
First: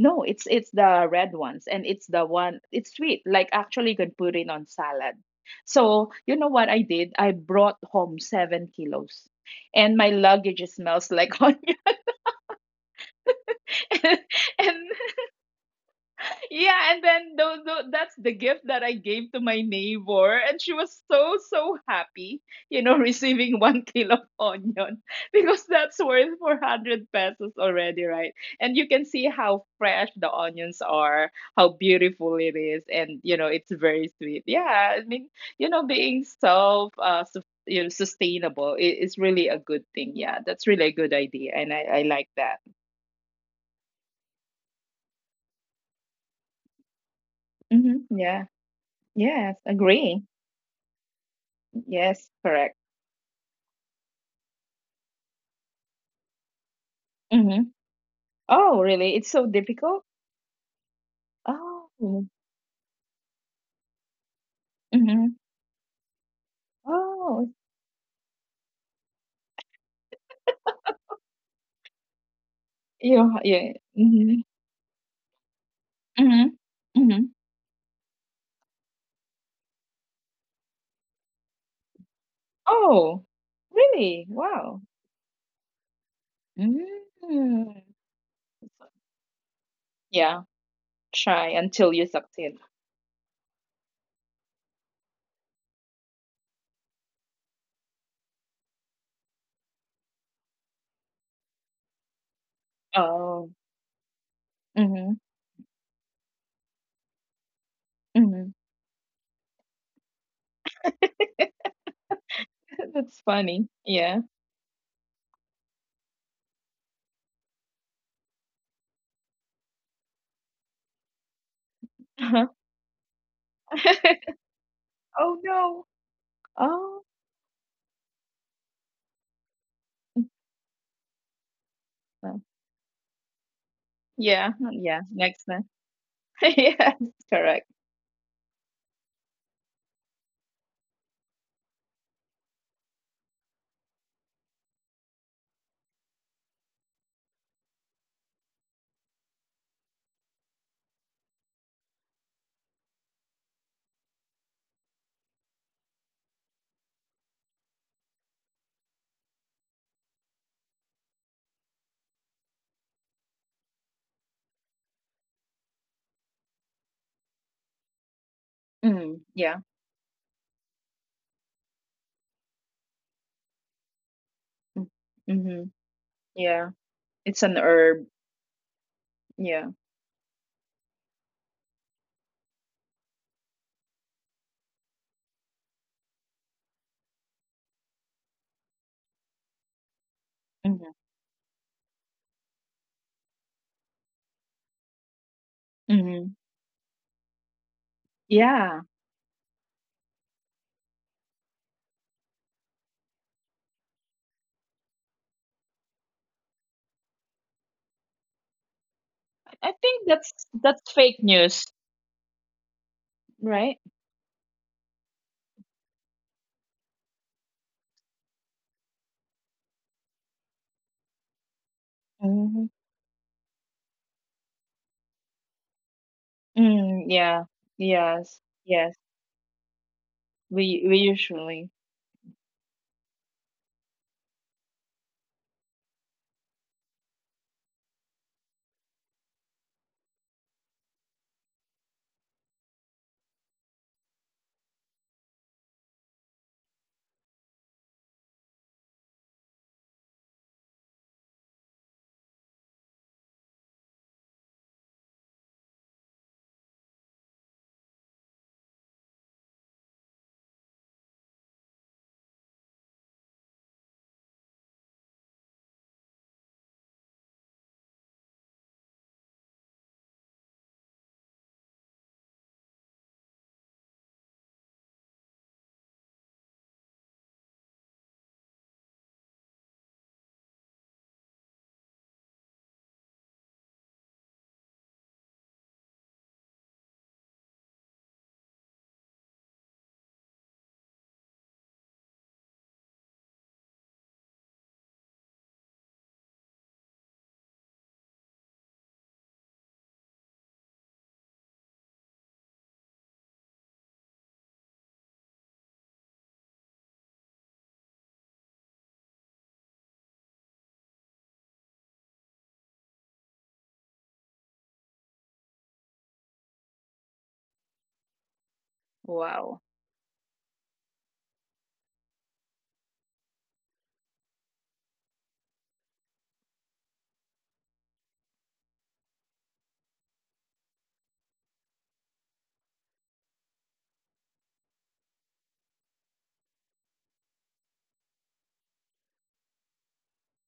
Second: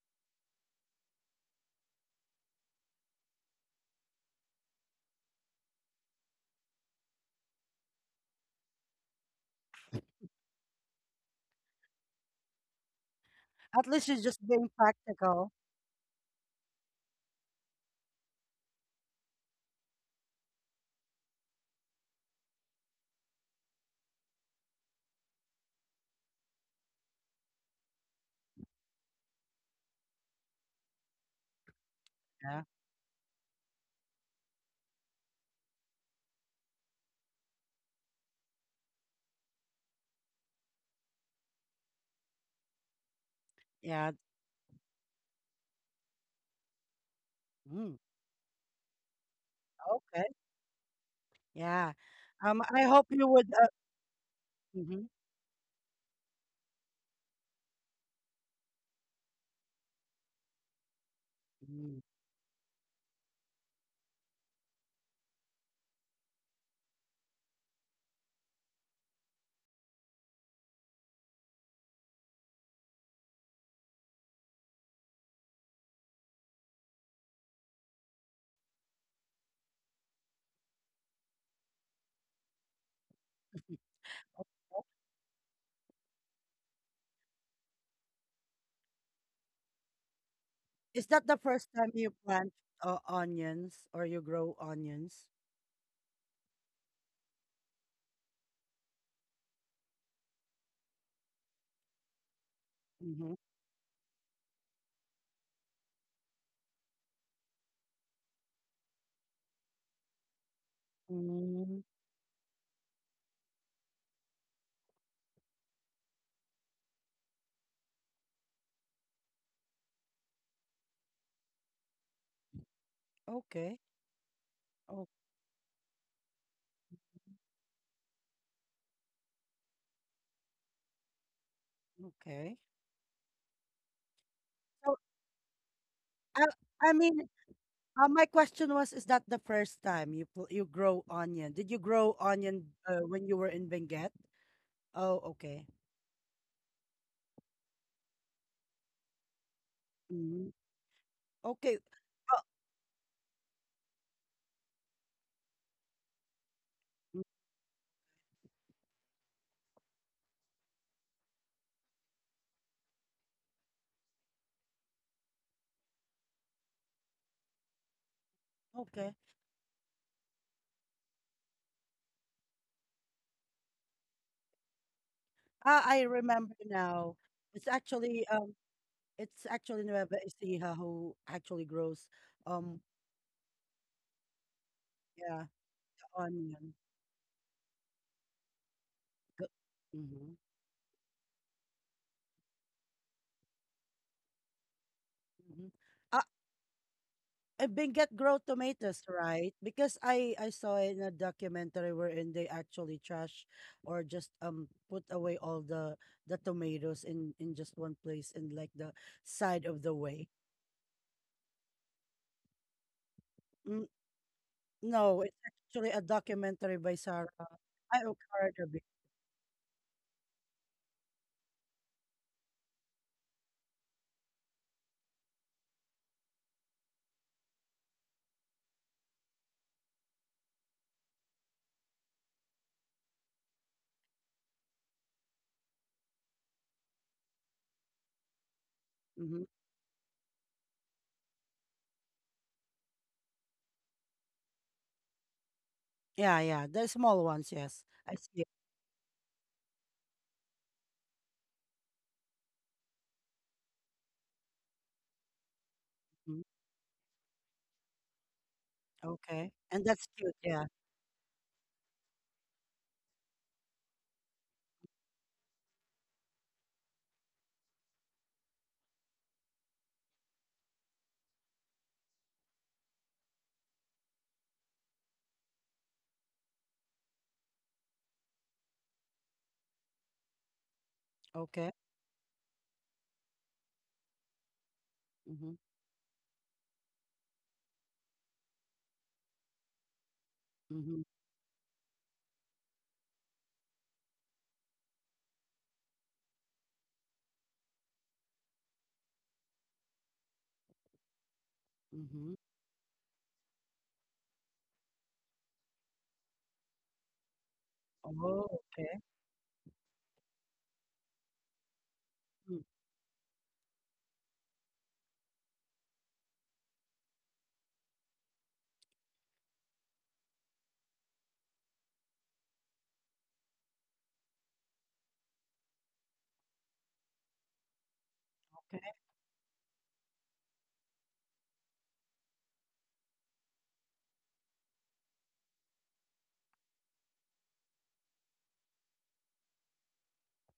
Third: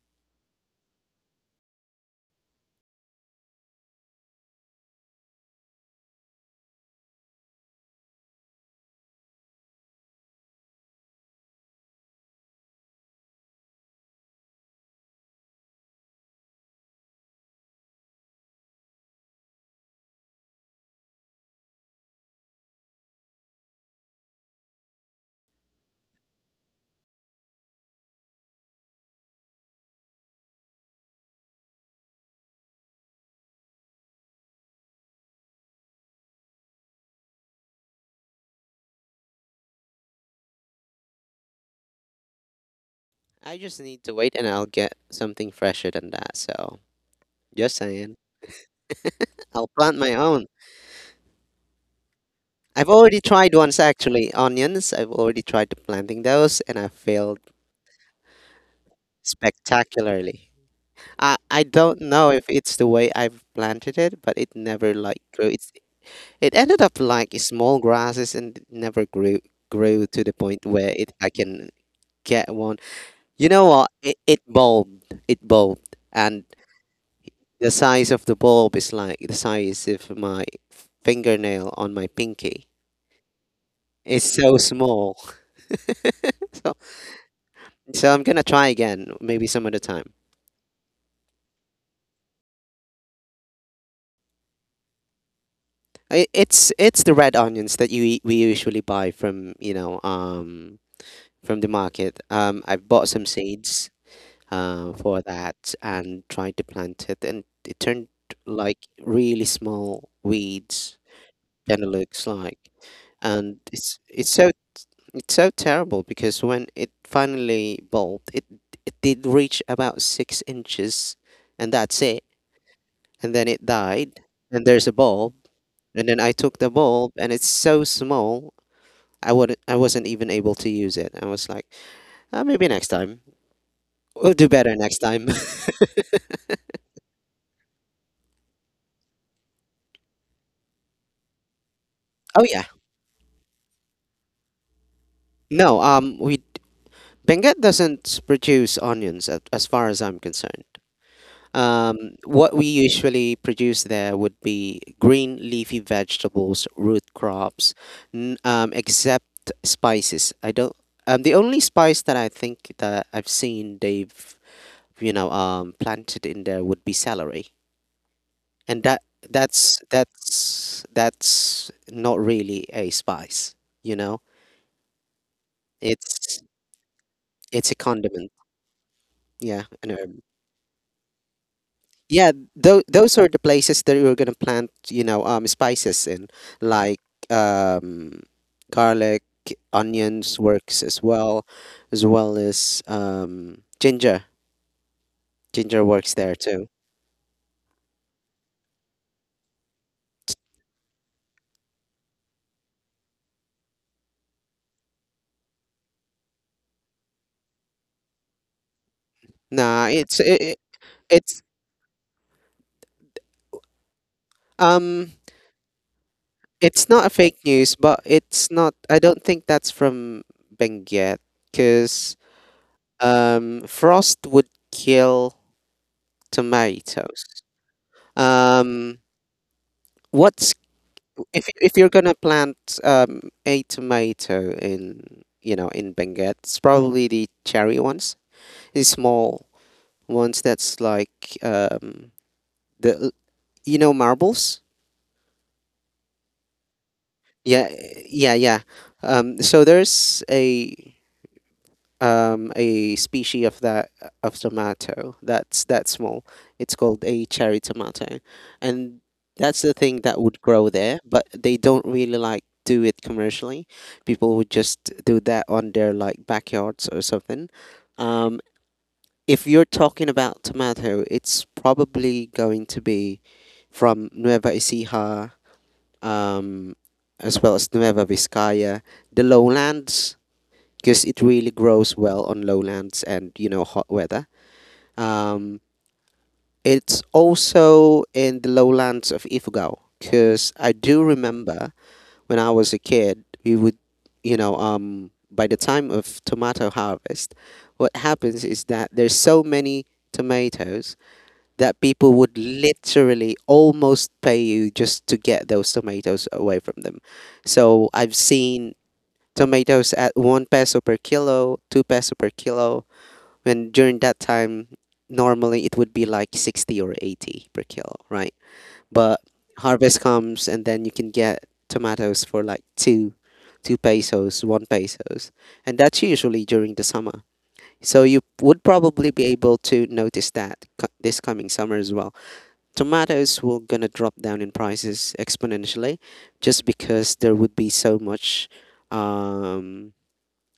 [SPEAKER 2] No, it's the red ones, and it's the one, it's sweet. Like actually you can put it on salad. So you know what I did? I brought home 7 kilos, and my luggage smells like [laughs] onion.
[SPEAKER 1] At least it's just
[SPEAKER 2] [laughs]
[SPEAKER 1] being
[SPEAKER 2] And
[SPEAKER 1] practical.
[SPEAKER 2] yeah, and then that's the gift that I gave to my neighbor, and she was so so happy, you know, [laughs] receiving 1 kilo of onion [laughs] because that's worth 400 pesos already, right? And you can see how fresh the onions are, how beautiful it
[SPEAKER 1] Yeah.
[SPEAKER 2] is, and you know, it's very sweet. Yeah, I mean, you know, being self, su- you know, sustainable is really a good thing. Yeah, that's really a good idea, and I like that.
[SPEAKER 3] I just need
[SPEAKER 1] Yeah.
[SPEAKER 3] to wait, and I'll get something fresher than that, so, just
[SPEAKER 1] Mm.
[SPEAKER 3] saying.
[SPEAKER 2] Yeah. Yes,
[SPEAKER 3] I'll plant my
[SPEAKER 2] agree.
[SPEAKER 1] Okay.
[SPEAKER 3] own.
[SPEAKER 1] Yeah.
[SPEAKER 2] Yes, correct.
[SPEAKER 1] I
[SPEAKER 3] I've
[SPEAKER 1] hope
[SPEAKER 3] already
[SPEAKER 1] you would.
[SPEAKER 3] tried once, actually. Onions,
[SPEAKER 1] Mhm.
[SPEAKER 3] I've already tried planting those, and I failed
[SPEAKER 2] Mhm. Oh, really? It's so difficult?
[SPEAKER 3] spectacularly. I
[SPEAKER 2] Oh.
[SPEAKER 1] Mm.
[SPEAKER 3] don't know if it's the way I've planted it, but it never like
[SPEAKER 2] Mhm.
[SPEAKER 3] grew. It ended up like
[SPEAKER 2] Oh,
[SPEAKER 3] small grasses, and it never grew to the point where it I can get one.
[SPEAKER 2] you
[SPEAKER 3] You know
[SPEAKER 2] yeah.
[SPEAKER 3] what? It
[SPEAKER 2] Mhm.
[SPEAKER 3] bulbed. It bulbed, and
[SPEAKER 2] Mhm. Mhm.
[SPEAKER 3] the size of the bulb is like the size of my fingernail on my pinky.
[SPEAKER 2] Oh,
[SPEAKER 3] It's
[SPEAKER 2] really?
[SPEAKER 3] so
[SPEAKER 2] Wow.
[SPEAKER 3] small. [laughs] So,
[SPEAKER 2] Mm.
[SPEAKER 3] I'm gonna try again, maybe some other time.
[SPEAKER 2] Yeah,
[SPEAKER 1] Is that the
[SPEAKER 2] try
[SPEAKER 1] first time
[SPEAKER 2] until you
[SPEAKER 1] you plant
[SPEAKER 2] succeed.
[SPEAKER 1] onions or you grow onions?
[SPEAKER 3] It's the red onions that we usually buy from, from the market. I've bought some
[SPEAKER 1] Mm-hmm.
[SPEAKER 2] Oh.
[SPEAKER 3] seeds
[SPEAKER 2] Mhm.
[SPEAKER 3] for that and tried to plant it, and it turned
[SPEAKER 2] Mhm.
[SPEAKER 3] like really small weeds.
[SPEAKER 2] [laughs]
[SPEAKER 1] Mm.
[SPEAKER 3] Kind of looks like,
[SPEAKER 2] That's
[SPEAKER 3] and
[SPEAKER 2] funny. Yeah.
[SPEAKER 3] it's so terrible because when it finally bulbed, it did reach about 6 inches, and that's it.
[SPEAKER 2] Uh-huh.
[SPEAKER 3] And then it
[SPEAKER 1] Okay.
[SPEAKER 3] died,
[SPEAKER 2] [laughs]
[SPEAKER 3] and there's a
[SPEAKER 1] Okay.
[SPEAKER 3] bulb.
[SPEAKER 2] Oh no.
[SPEAKER 3] And then I took the
[SPEAKER 2] Oh.
[SPEAKER 3] bulb, and it's so small. I wasn't even able to use it. I was like,
[SPEAKER 2] Well,
[SPEAKER 1] Okay.
[SPEAKER 3] maybe next time. We'll do
[SPEAKER 2] yeah.
[SPEAKER 3] better
[SPEAKER 1] So
[SPEAKER 3] next
[SPEAKER 2] Yeah.
[SPEAKER 3] time.
[SPEAKER 2] Next time.
[SPEAKER 1] I,
[SPEAKER 2] [laughs]
[SPEAKER 1] I
[SPEAKER 2] Yes,
[SPEAKER 1] mean,
[SPEAKER 2] correct.
[SPEAKER 1] my question was, is that the first time you grow onion? Did you grow
[SPEAKER 3] [laughs] Oh, yeah.
[SPEAKER 1] onion when you were in Benguet? Oh, okay.
[SPEAKER 3] No, we Benguet doesn't produce onions as far as I'm
[SPEAKER 1] Mhm.
[SPEAKER 3] concerned.
[SPEAKER 1] Okay. Uh,
[SPEAKER 3] What we usually produce there would be green leafy vegetables, root
[SPEAKER 1] mm,
[SPEAKER 3] crops, except spices. I don't The only spice that I think that I've seen they've, planted in there would be celery. And
[SPEAKER 1] okay.
[SPEAKER 2] Mm, yeah.
[SPEAKER 3] that's not really a spice, you know?
[SPEAKER 2] Mm,
[SPEAKER 1] Ah,
[SPEAKER 2] mhm.
[SPEAKER 1] I
[SPEAKER 3] It's
[SPEAKER 1] remember
[SPEAKER 2] Yeah.
[SPEAKER 1] now.
[SPEAKER 2] It's
[SPEAKER 1] It's
[SPEAKER 2] an
[SPEAKER 3] It's a
[SPEAKER 2] herb.
[SPEAKER 1] actually
[SPEAKER 3] condiment.
[SPEAKER 1] um, it's
[SPEAKER 3] Yeah,
[SPEAKER 1] actually
[SPEAKER 2] Yeah.
[SPEAKER 3] an
[SPEAKER 1] Nueva
[SPEAKER 3] herb.
[SPEAKER 1] Ecija who actually grows
[SPEAKER 3] Yeah,
[SPEAKER 1] um,
[SPEAKER 3] those are the places that you're gonna plant, you know,
[SPEAKER 1] yeah,
[SPEAKER 3] spices
[SPEAKER 1] the
[SPEAKER 3] in,
[SPEAKER 1] onion.
[SPEAKER 3] like um, garlic,
[SPEAKER 1] Go- Mhm,
[SPEAKER 3] onions works
[SPEAKER 2] Mm-hmm.
[SPEAKER 3] as well, as well as ginger.
[SPEAKER 1] mhm.
[SPEAKER 3] Ginger works there
[SPEAKER 2] Mhm.
[SPEAKER 3] too.
[SPEAKER 1] I've been get grow
[SPEAKER 2] Yeah.
[SPEAKER 1] tomatoes, right? Because I saw in a documentary wherein they actually trash or just put away all the tomatoes in just one place in like the side
[SPEAKER 2] I
[SPEAKER 1] of
[SPEAKER 3] Nah,
[SPEAKER 1] the
[SPEAKER 2] think
[SPEAKER 3] it's
[SPEAKER 1] way.
[SPEAKER 2] that's
[SPEAKER 3] it, it-
[SPEAKER 2] that's fake
[SPEAKER 3] it's
[SPEAKER 2] news, right?
[SPEAKER 1] Mm,
[SPEAKER 3] um,
[SPEAKER 1] no, it's actually a documentary
[SPEAKER 3] it's
[SPEAKER 1] by
[SPEAKER 3] not a
[SPEAKER 1] Sarah.
[SPEAKER 3] fake news, but
[SPEAKER 1] I Okara,
[SPEAKER 3] it's not. I don't think that's from Benguet, because
[SPEAKER 2] Mhm.
[SPEAKER 3] frost would kill
[SPEAKER 2] Mm,
[SPEAKER 3] tomatoes.
[SPEAKER 2] yeah. Yes. Yes.
[SPEAKER 3] Um, what's
[SPEAKER 2] We
[SPEAKER 3] If
[SPEAKER 2] usually.
[SPEAKER 3] you're gonna plant a tomato in, you know, in Benguet, it's probably the cherry ones, the
[SPEAKER 1] mm-hmm.
[SPEAKER 3] small ones that's like the l- you know, marbles.
[SPEAKER 1] Yeah, yeah, the small ones.
[SPEAKER 3] Yeah,
[SPEAKER 1] Yes, I
[SPEAKER 3] yeah,
[SPEAKER 1] see. It.
[SPEAKER 3] yeah. So there's a species of that of tomato that's that small.
[SPEAKER 1] Mhm.
[SPEAKER 3] It's called a cherry tomato, and
[SPEAKER 1] Okay,
[SPEAKER 3] that's the
[SPEAKER 1] and
[SPEAKER 3] thing
[SPEAKER 1] that's
[SPEAKER 3] that
[SPEAKER 1] cute.
[SPEAKER 3] would
[SPEAKER 1] Yeah.
[SPEAKER 3] grow there. But they don't really like do it commercially. People would just do that on their like backyards or something. Um, if you're talking about tomato, it's probably going to be from Nueva Ecija, um, as well as Nueva Vizcaya, the lowlands, because it really
[SPEAKER 1] Okay.
[SPEAKER 3] grows well on lowlands and, you know, hot weather.
[SPEAKER 1] Mm-hmm.
[SPEAKER 3] Um, it's also in the lowlands of Ifugao because I
[SPEAKER 1] Mm-hmm.
[SPEAKER 3] do remember when I was a kid, we would, you know, by the time of tomato harvest, what happens is that there's so many tomatoes that people
[SPEAKER 1] Mm-hmm.
[SPEAKER 3] would literally almost pay you just to get those tomatoes away from them. So I've
[SPEAKER 1] Oh,
[SPEAKER 3] seen
[SPEAKER 1] okay.
[SPEAKER 3] tomatoes at one peso per kilo, two peso per
[SPEAKER 1] Mm,
[SPEAKER 3] kilo, when during that time, normally it would be like 60 or 80 per kilo, right? But
[SPEAKER 2] Wow.
[SPEAKER 3] harvest comes and then you can get tomatoes for like two pesos, one pesos, and that's usually during the summer. So you would
[SPEAKER 1] okay.
[SPEAKER 3] probably be able to notice that this coming summer as well, tomatoes will gonna drop down in prices exponentially, just because there would be so much um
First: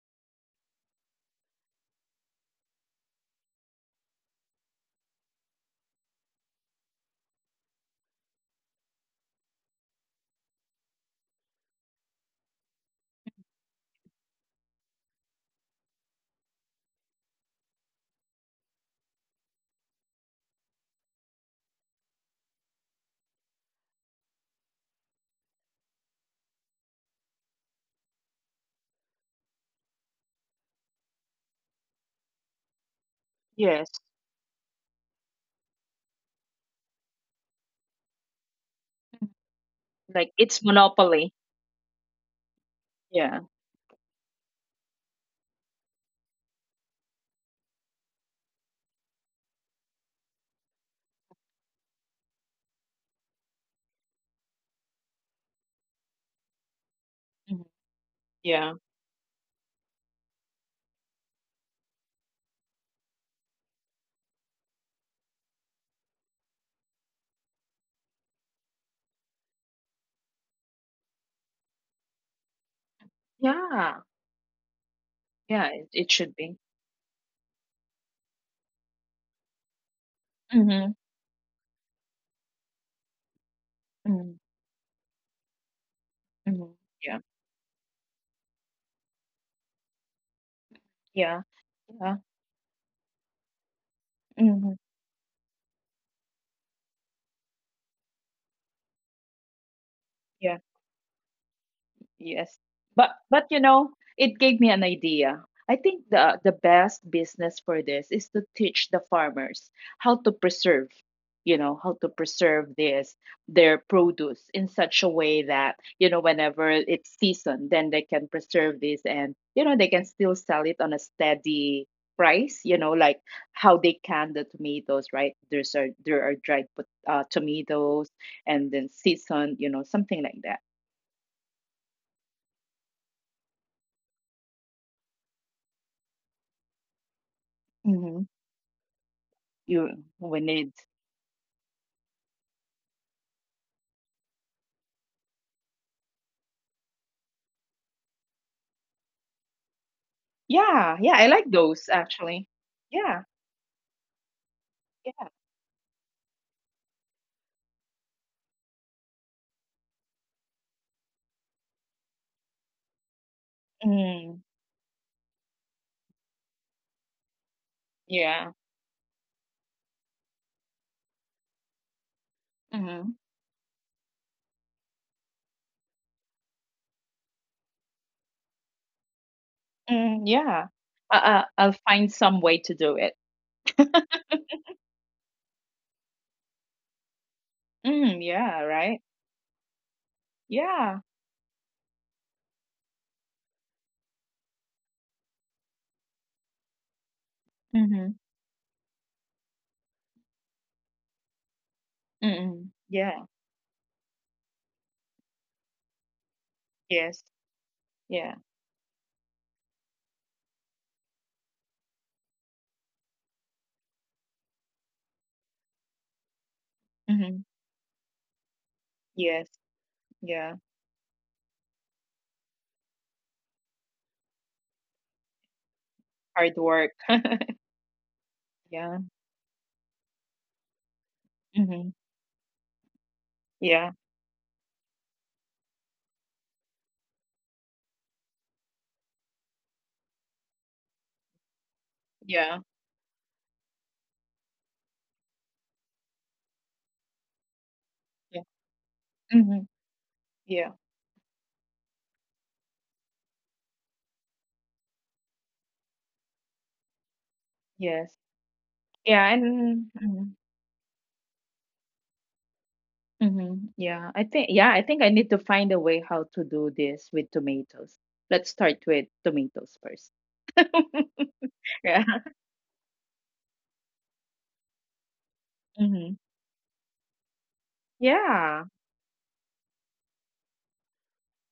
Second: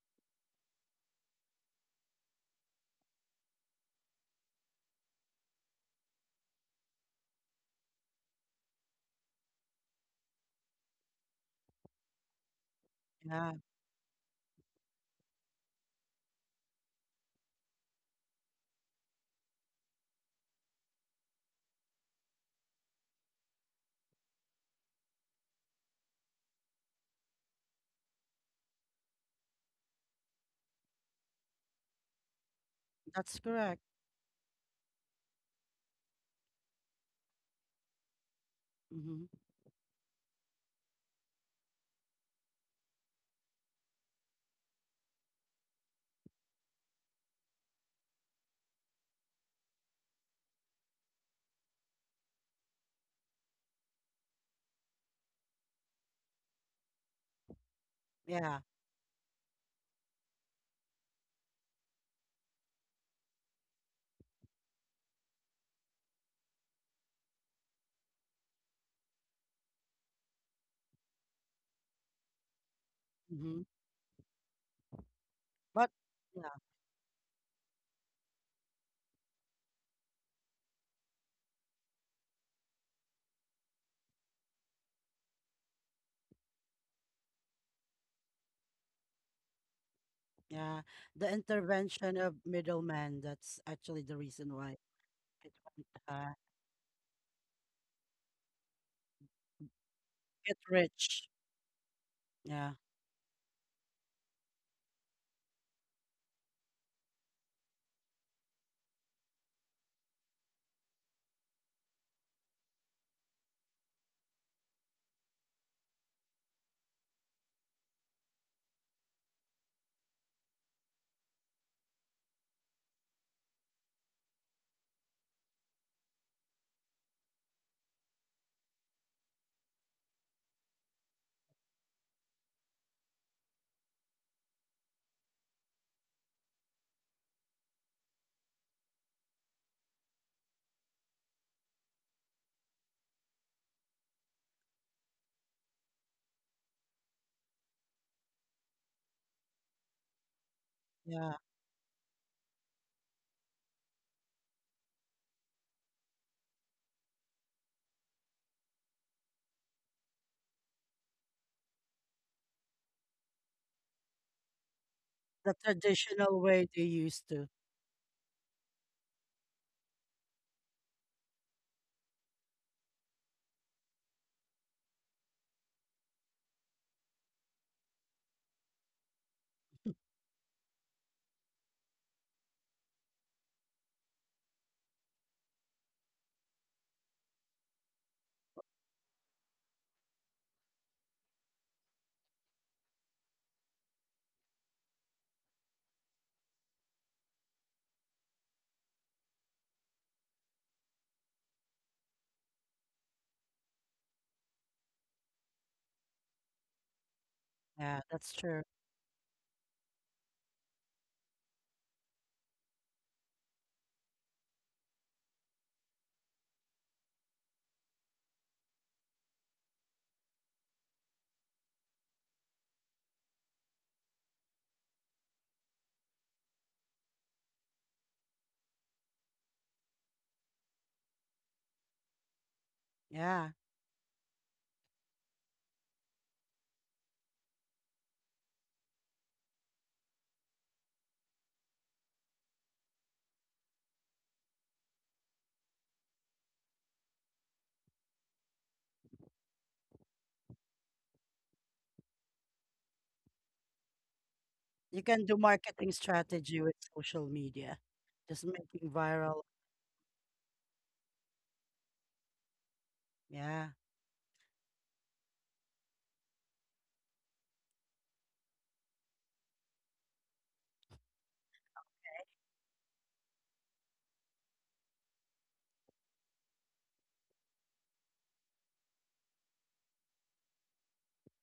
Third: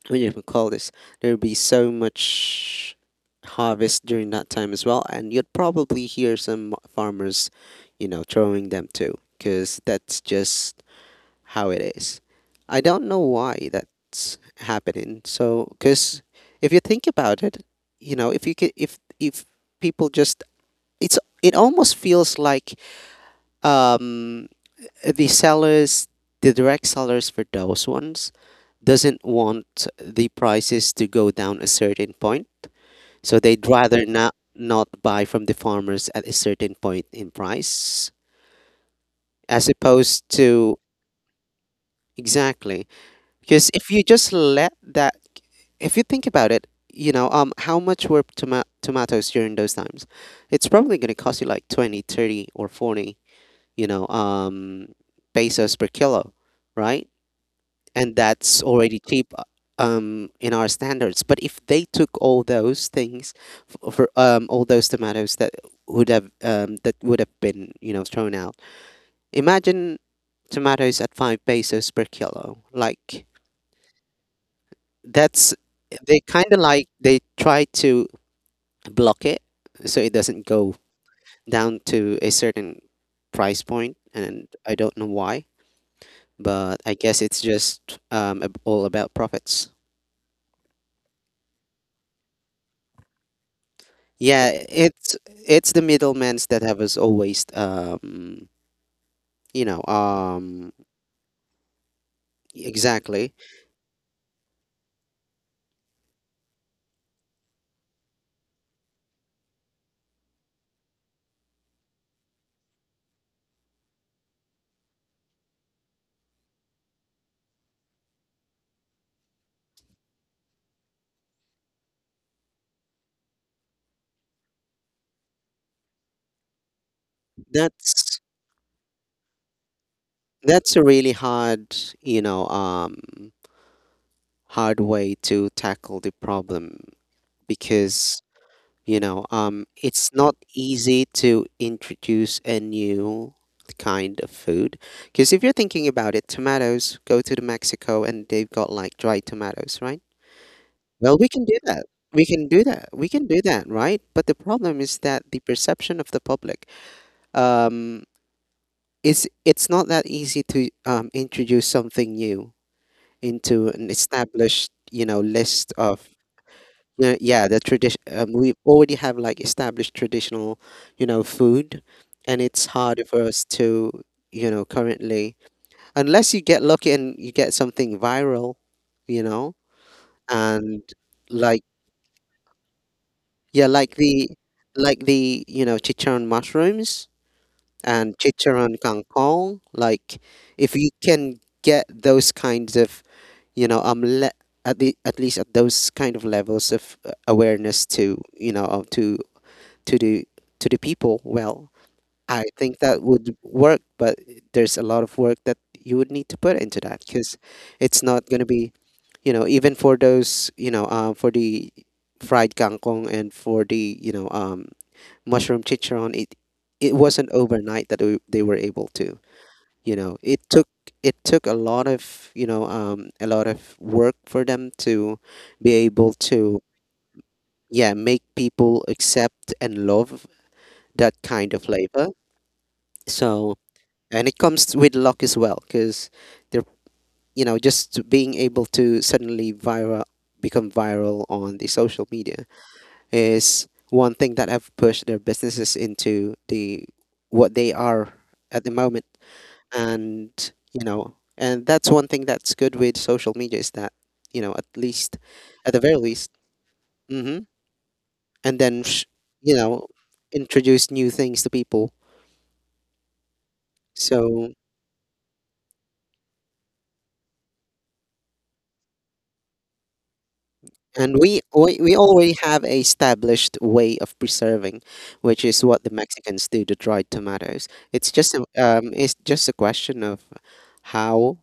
[SPEAKER 3] what do you call this? There'd be so much harvest during that time as well, and you'd probably hear some farmers, you know, throwing them too, because that's just how it is. I don't know
[SPEAKER 1] Yeah,
[SPEAKER 3] why that's happening. So, because if you think about it, you know, if you could, if people just, it almost feels like um the sellers, the direct sellers for those ones, doesn't want the prices to go down a certain point.
[SPEAKER 1] that's
[SPEAKER 3] So they'd
[SPEAKER 1] correct.
[SPEAKER 2] Yes.
[SPEAKER 3] rather not buy from the farmers at a certain point in price,
[SPEAKER 1] Mm-hmm.
[SPEAKER 3] as opposed
[SPEAKER 2] Like it's
[SPEAKER 3] to—
[SPEAKER 2] monopoly.
[SPEAKER 3] exactly.
[SPEAKER 2] Yeah.
[SPEAKER 3] Because if you just let that, if you think about it, you know, how much were tomatoes during those times? It's probably going to cost you like 20, 30, or 40, you know, pesos per kilo, right?
[SPEAKER 2] Mhm.
[SPEAKER 3] And
[SPEAKER 1] Yeah.
[SPEAKER 3] that's
[SPEAKER 2] Yeah.
[SPEAKER 3] already cheap, in our standards. But if they took all those things, f- for all those tomatoes that would have been, you know, thrown out, imagine tomatoes at five pesos per kilo. Like
[SPEAKER 1] Mm-hmm.
[SPEAKER 2] Yeah.
[SPEAKER 3] that's—
[SPEAKER 2] Yeah. It,
[SPEAKER 1] But
[SPEAKER 2] it
[SPEAKER 3] they
[SPEAKER 2] should
[SPEAKER 3] kind
[SPEAKER 1] yeah,
[SPEAKER 2] be.
[SPEAKER 3] of like they try to block it so it doesn't go
[SPEAKER 2] Mm-hmm.
[SPEAKER 3] down to a certain price point,
[SPEAKER 2] Mm-hmm.
[SPEAKER 3] and I don't know why. But I
[SPEAKER 2] Yeah.
[SPEAKER 3] guess it's just all about profits.
[SPEAKER 1] yeah, the
[SPEAKER 2] Yeah.
[SPEAKER 1] intervention
[SPEAKER 2] Yeah.
[SPEAKER 1] of middlemen, that's actually the
[SPEAKER 3] Yeah,
[SPEAKER 1] reason
[SPEAKER 2] Mm-hmm.
[SPEAKER 1] why it
[SPEAKER 3] it's the
[SPEAKER 1] went uh,
[SPEAKER 3] middlemen's that have us always, you know,
[SPEAKER 1] get rich.
[SPEAKER 2] Yes.
[SPEAKER 1] Yeah,
[SPEAKER 2] But
[SPEAKER 3] exactly.
[SPEAKER 2] but you know, it gave me an idea. I think the best business for this is to teach the farmers how to preserve, you know, how to preserve this their produce in such a way that, you know, whenever it's season, then they can preserve this and, you know, they can still sell it on a steady price, you know, like how they can the tomatoes, right? There are dried tomatoes
[SPEAKER 3] That's
[SPEAKER 2] and then season, you know, something like
[SPEAKER 3] that's a really hard, you know um hard way to tackle the problem,
[SPEAKER 2] that.
[SPEAKER 3] because,
[SPEAKER 2] You
[SPEAKER 3] it's
[SPEAKER 2] we
[SPEAKER 3] not
[SPEAKER 2] need.
[SPEAKER 3] easy to introduce a new kind of food. Because if you're thinking about it, tomatoes go to the Mexico and they've got like dried tomatoes, right?
[SPEAKER 2] Yeah, yeah,
[SPEAKER 3] Well,
[SPEAKER 2] I
[SPEAKER 3] we
[SPEAKER 1] yeah.
[SPEAKER 2] like
[SPEAKER 3] can do
[SPEAKER 2] those
[SPEAKER 3] that. We
[SPEAKER 2] actually.
[SPEAKER 3] can do that. We
[SPEAKER 2] Yeah,
[SPEAKER 3] can do that, right? But the problem is that
[SPEAKER 2] yeah.
[SPEAKER 3] the perception of the public, um, is it's not that easy to introduce something new into an
[SPEAKER 2] Mm,
[SPEAKER 3] established, you know,
[SPEAKER 1] The
[SPEAKER 3] list of—
[SPEAKER 1] traditional way they
[SPEAKER 3] yeah,
[SPEAKER 1] used to.
[SPEAKER 3] yeah, the tradition.
[SPEAKER 2] yeah.
[SPEAKER 3] We already have like established traditional, you know, food, and it's hard
[SPEAKER 2] Mhm.
[SPEAKER 3] for us to, you know, currently, unless you get lucky and you get something viral, you know.
[SPEAKER 2] Mm, yeah.
[SPEAKER 3] And
[SPEAKER 2] I
[SPEAKER 3] like—
[SPEAKER 2] I'll find some way to do it.
[SPEAKER 3] yeah, like the like the, you know, chicharron mushrooms and
[SPEAKER 2] Mm, yeah,
[SPEAKER 3] chicharron
[SPEAKER 2] right?
[SPEAKER 3] kangkong. Like if you
[SPEAKER 2] Yeah.
[SPEAKER 3] can get those kinds of, you know um le- at the at least at those kind of levels of awareness
[SPEAKER 2] Mhm.
[SPEAKER 3] to, to the people. Well, I
[SPEAKER 2] Mm.
[SPEAKER 3] think that
[SPEAKER 2] Yeah.
[SPEAKER 3] would work, but there's a lot of work that you would need to put into that,
[SPEAKER 2] Yes.
[SPEAKER 3] because
[SPEAKER 1] Yeah,
[SPEAKER 3] it's not
[SPEAKER 2] Yeah.
[SPEAKER 1] that's
[SPEAKER 3] going to
[SPEAKER 1] true.
[SPEAKER 3] be, you know. Even for those, you know, for the fried kangkong and for the, mushroom chicharron, it wasn't
[SPEAKER 2] Mhm.
[SPEAKER 3] overnight that they were able to.
[SPEAKER 2] Yes.
[SPEAKER 3] You know,
[SPEAKER 2] Yeah.
[SPEAKER 3] it took a lot of, a lot of work for them to be able
[SPEAKER 2] Hard
[SPEAKER 3] to—
[SPEAKER 2] work.
[SPEAKER 3] yeah, make people
[SPEAKER 2] Yeah.
[SPEAKER 3] accept and love that kind of
[SPEAKER 2] Mhm.
[SPEAKER 3] flavor.
[SPEAKER 1] Yeah.
[SPEAKER 3] So,
[SPEAKER 2] Yeah.
[SPEAKER 3] and it comes with luck as well, because they're, you know, just being able to suddenly viral— become viral on the social media
[SPEAKER 2] Yeah.
[SPEAKER 3] is one thing that have pushed their businesses into the what they are
[SPEAKER 2] Yeah.
[SPEAKER 3] at the moment.
[SPEAKER 2] Mhm.
[SPEAKER 3] And
[SPEAKER 2] Yeah.
[SPEAKER 3] you know, and that's one thing that's good with social media, is that, you know, at
[SPEAKER 1] You
[SPEAKER 3] least,
[SPEAKER 1] can do
[SPEAKER 3] at the
[SPEAKER 1] marketing
[SPEAKER 3] very least,
[SPEAKER 1] strategy with social
[SPEAKER 3] hmm
[SPEAKER 1] media.
[SPEAKER 2] Yes.
[SPEAKER 1] Just
[SPEAKER 3] and then
[SPEAKER 1] making
[SPEAKER 2] Yeah,
[SPEAKER 1] viral.
[SPEAKER 3] you
[SPEAKER 2] and
[SPEAKER 3] know,
[SPEAKER 2] mhm.
[SPEAKER 3] introduce new things to people.
[SPEAKER 2] Mm-hmm.
[SPEAKER 1] Yeah.
[SPEAKER 3] So,
[SPEAKER 2] Yeah, I think I need to find a way how to do this with tomatoes. Let's start with tomatoes first. [laughs]
[SPEAKER 3] and
[SPEAKER 2] Yeah.
[SPEAKER 3] we already have a established way of preserving, which is what the
[SPEAKER 2] Mm-hmm.
[SPEAKER 3] Mexicans do to dried tomatoes. It's just
[SPEAKER 2] Yeah.
[SPEAKER 3] it's just a question of how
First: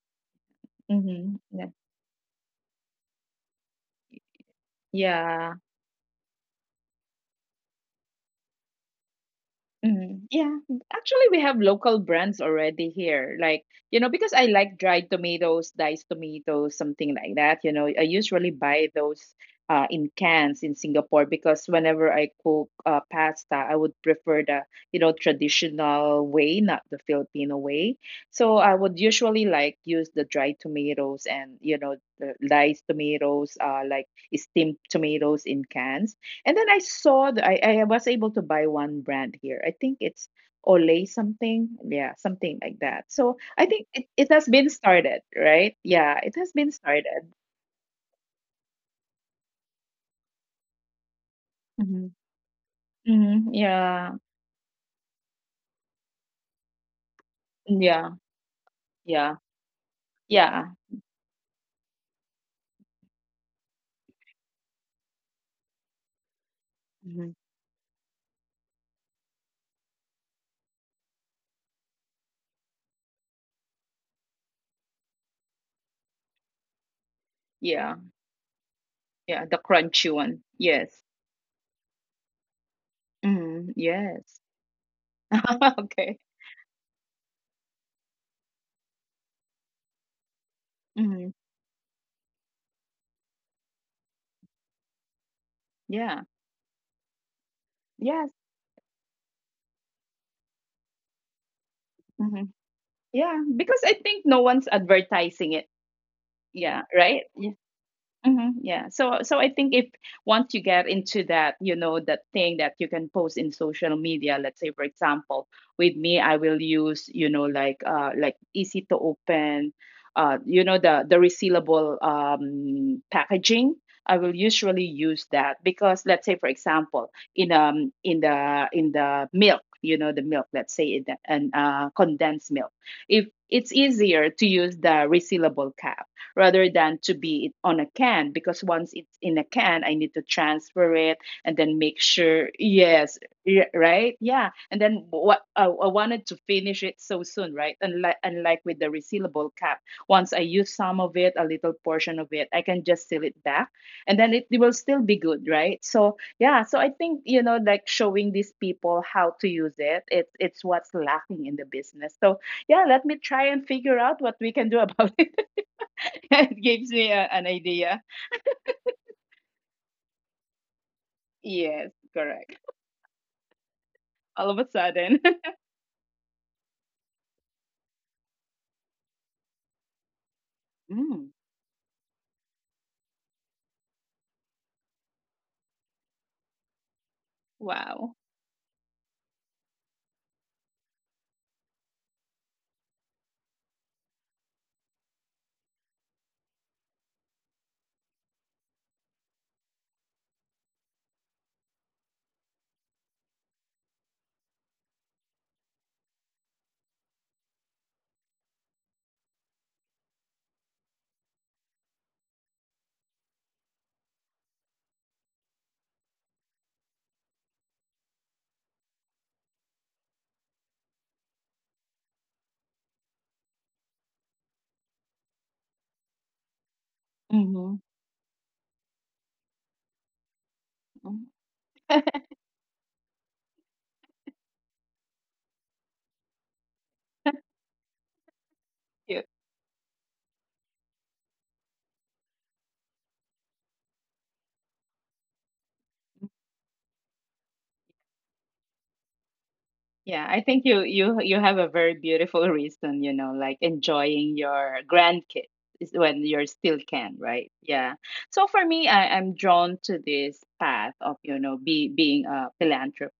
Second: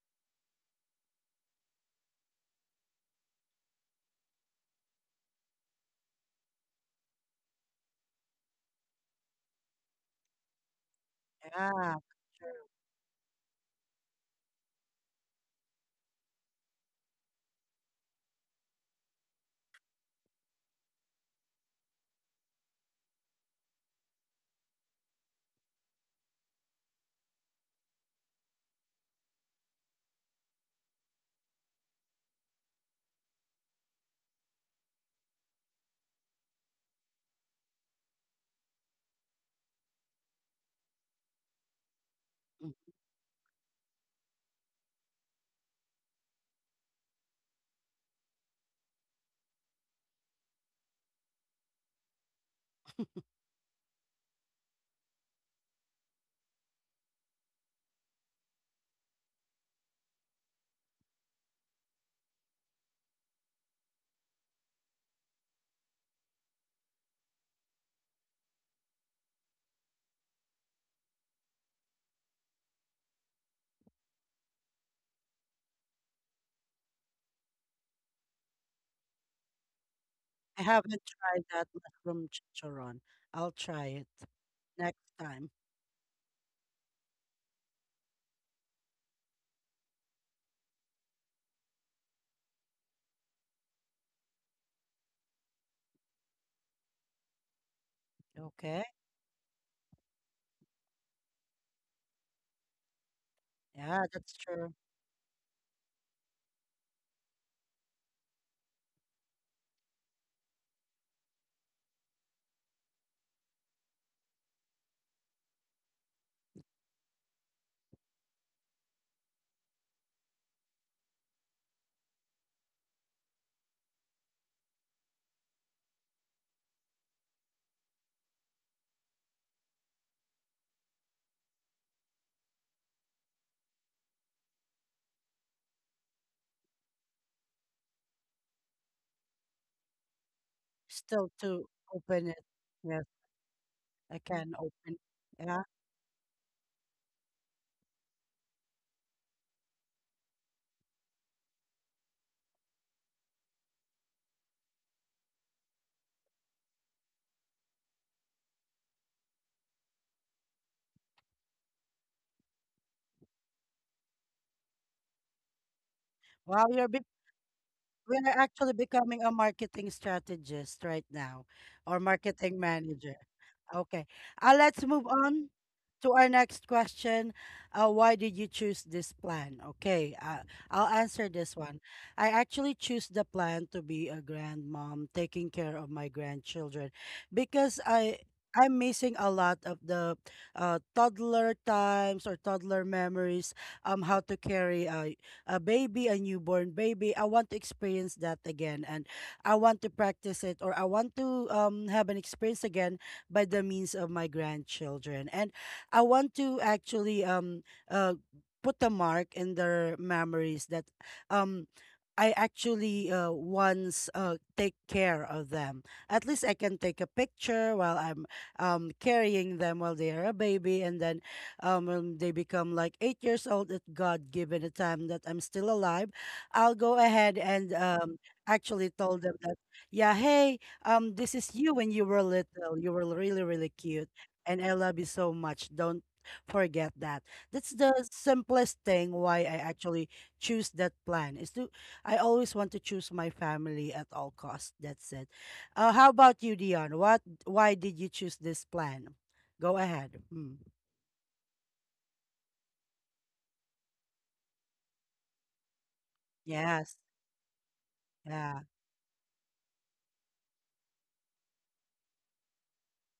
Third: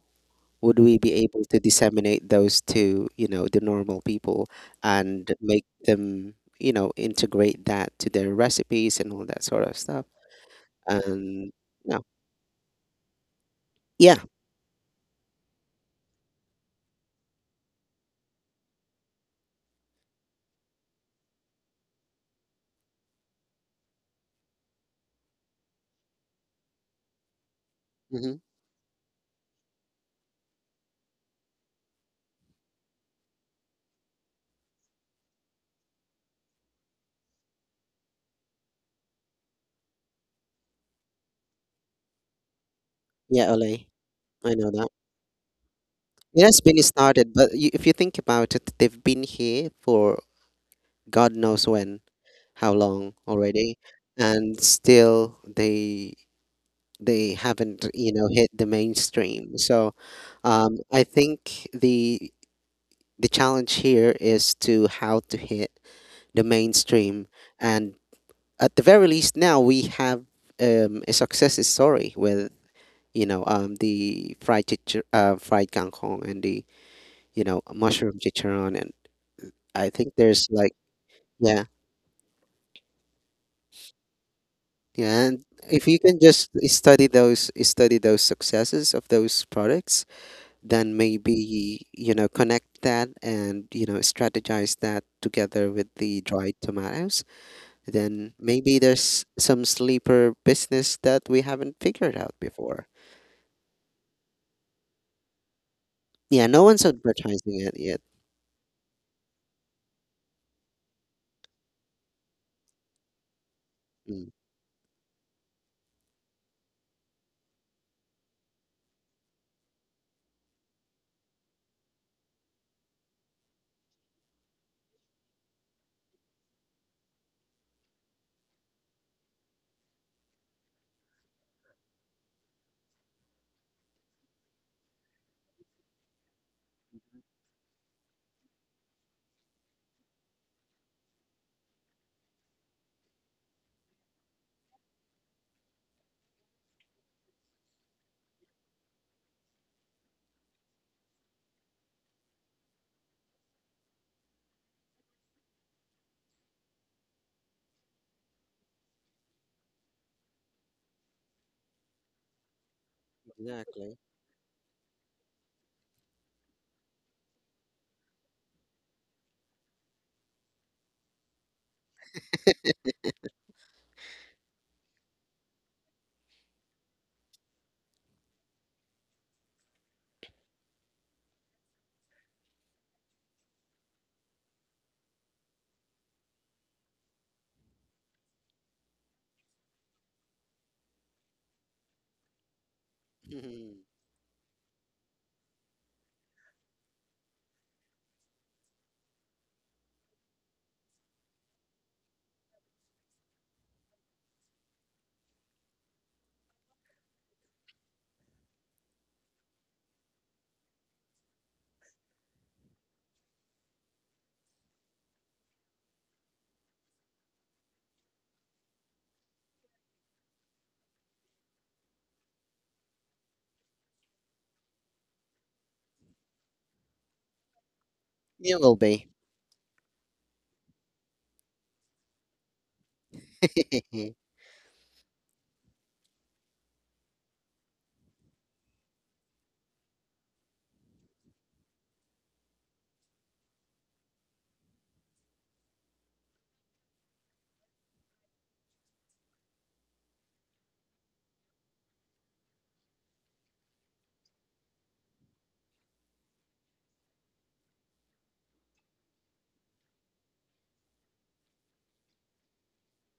[SPEAKER 3] would we be
[SPEAKER 2] Mm-hmm.
[SPEAKER 3] able to
[SPEAKER 2] Yeah.
[SPEAKER 3] disseminate those to, you know, the normal people and
[SPEAKER 2] Yeah.
[SPEAKER 3] make them, you know, integrate that to their recipes and all that sort of stuff.
[SPEAKER 2] Mm, yeah, actually, we
[SPEAKER 3] And
[SPEAKER 2] have
[SPEAKER 1] Yeah.
[SPEAKER 2] local
[SPEAKER 3] no.
[SPEAKER 2] brands
[SPEAKER 1] True.
[SPEAKER 2] already here. Like, you know,
[SPEAKER 3] Yeah.
[SPEAKER 2] because I like dried tomatoes, diced tomatoes, something like that. You know, I usually buy those in cans in Singapore because whenever I cook pasta, I would prefer you know, traditional way, not the Filipino way.
[SPEAKER 3] Hmm.
[SPEAKER 2] So I would usually like use the dried tomatoes and, you know, the diced tomatoes, like steamed tomatoes in cans and then I saw I was able to buy one brand here. I think it's Olay something. Yeah, something
[SPEAKER 1] Mm.
[SPEAKER 2] like that. So
[SPEAKER 3] Yeah,
[SPEAKER 2] I think
[SPEAKER 3] Ole,
[SPEAKER 2] it has
[SPEAKER 3] I
[SPEAKER 2] been
[SPEAKER 3] know that
[SPEAKER 2] started, right? Yeah, it
[SPEAKER 3] it
[SPEAKER 2] has
[SPEAKER 3] has
[SPEAKER 2] been
[SPEAKER 3] been
[SPEAKER 2] started.
[SPEAKER 3] started, but, if you think about it, they've been here for god knows when,
[SPEAKER 2] Hmm.
[SPEAKER 3] how long
[SPEAKER 2] Hmm.
[SPEAKER 3] already.
[SPEAKER 2] Yeah.
[SPEAKER 3] And still they haven't,
[SPEAKER 2] Yeah.
[SPEAKER 3] you know, hit the
[SPEAKER 2] Yeah.
[SPEAKER 3] mainstream. So,
[SPEAKER 2] Yeah.
[SPEAKER 3] I think the challenge here is to how to hit the mainstream.
[SPEAKER 2] Hmm.
[SPEAKER 3] And at the very least now we have a success story with, the fried fried kangkong and the, you know, mushroom
[SPEAKER 2] Yeah.
[SPEAKER 3] chicharron, and
[SPEAKER 2] Yeah.
[SPEAKER 3] I
[SPEAKER 2] The
[SPEAKER 3] think
[SPEAKER 2] crunchy
[SPEAKER 3] there's
[SPEAKER 1] I
[SPEAKER 3] like—
[SPEAKER 2] one.
[SPEAKER 1] haven't
[SPEAKER 2] Yes.
[SPEAKER 1] tried
[SPEAKER 3] yeah,
[SPEAKER 1] that mushroom chicharron. I'll try
[SPEAKER 2] Hmm.
[SPEAKER 1] it
[SPEAKER 2] Yes.
[SPEAKER 1] next
[SPEAKER 3] yeah. And
[SPEAKER 1] time.
[SPEAKER 3] if you
[SPEAKER 2] [laughs]
[SPEAKER 3] can
[SPEAKER 2] Okay.
[SPEAKER 3] just study those successes of those products, then
[SPEAKER 2] Hmm.
[SPEAKER 3] maybe, you know, connect that and, you know, strategize that together with the
[SPEAKER 2] Yeah.
[SPEAKER 3] dried tomatoes. Then
[SPEAKER 2] Yes.
[SPEAKER 3] maybe
[SPEAKER 1] Okay.
[SPEAKER 3] there's some sleeper business that we haven't figured out
[SPEAKER 2] Hmm.
[SPEAKER 3] before.
[SPEAKER 2] Yeah. Because I
[SPEAKER 1] Yeah,
[SPEAKER 2] think
[SPEAKER 1] that's
[SPEAKER 2] no
[SPEAKER 1] true.
[SPEAKER 2] one's advertising it.
[SPEAKER 3] Yeah, no one's
[SPEAKER 2] Yeah. Right.
[SPEAKER 3] advertising it yet.
[SPEAKER 2] Hmm. Yeah. So so I think if once you get into that, you know, that thing that you can post in social
[SPEAKER 3] Mm.
[SPEAKER 2] media, let's say for example, with me, I will use, you know, like easy to open, you know, the resealable packaging. I will usually use that because let's say for example, in the milk, you know, the milk, let's say in an condensed milk. If it's easier to use the resealable cap rather than to be it on a can because once it's in a can I need to transfer it
[SPEAKER 1] Still
[SPEAKER 2] and
[SPEAKER 1] to
[SPEAKER 2] then make
[SPEAKER 1] open it.
[SPEAKER 2] sure
[SPEAKER 1] Yeah.
[SPEAKER 2] yes right
[SPEAKER 1] I
[SPEAKER 2] yeah
[SPEAKER 1] can
[SPEAKER 2] and
[SPEAKER 1] open.
[SPEAKER 2] then
[SPEAKER 1] Yeah.
[SPEAKER 2] I wanted to finish it so soon right unlike with the resealable cap once I use some of it a little portion of it I can just seal it back and then it will still be good right so yeah so I think you know like showing these people how to use it, it's what's lacking in the business so yeah let me try and
[SPEAKER 3] Exactly.
[SPEAKER 2] figure
[SPEAKER 3] [laughs]
[SPEAKER 2] out what we can do [laughs] about it. [laughs] It
[SPEAKER 1] Wow, you're
[SPEAKER 2] gives
[SPEAKER 1] be
[SPEAKER 2] me an idea.
[SPEAKER 1] we are actually becoming a marketing strategist right now,
[SPEAKER 2] Yes,
[SPEAKER 1] or
[SPEAKER 2] correct.
[SPEAKER 1] marketing manager. Okay.
[SPEAKER 2] All of a
[SPEAKER 1] Let's move
[SPEAKER 2] sudden.
[SPEAKER 1] on
[SPEAKER 2] [laughs]
[SPEAKER 1] to our next question. Why did you choose this plan? Okay, I'll answer
[SPEAKER 2] Mm,
[SPEAKER 1] this one. I actually choose the plan to be a grandmom, taking care of my grandchildren, because
[SPEAKER 2] wow.
[SPEAKER 1] I'm missing a lot of the toddler times or toddler memories.
[SPEAKER 3] Mhm.
[SPEAKER 1] How to carry a baby, a newborn baby. I want to experience that again, and I want to practice it, or I want to have an experience again by the means of my grandchildren. And I want to actually uh put a mark in their memories that um I actually once take care of them. At least I can take a picture while I'm carrying them while they are a baby, and then when they become like 8 years old at God given a time that I'm still alive, I'll go ahead and
[SPEAKER 2] Mm-hmm.
[SPEAKER 3] You will
[SPEAKER 1] actually
[SPEAKER 3] be.
[SPEAKER 1] told them that, yeah, hey, this is you when you were little. You were really, really cute.
[SPEAKER 3] [laughs]
[SPEAKER 1] And I love you so much. Don't forget that. That's the simplest thing why I actually choose that plan is to I always want to choose my family at all costs. That's it. How about you, Dion? What why did you choose this plan? Go ahead.
[SPEAKER 2] Yeah, I
[SPEAKER 1] Mm.
[SPEAKER 2] think you have a very beautiful reason, you know, like enjoying your grandkids is when you're still
[SPEAKER 1] Yes.
[SPEAKER 2] can, right? Yeah. So
[SPEAKER 1] Yeah.
[SPEAKER 2] for me, I'm drawn to this path of, you know, be being a philanthropist.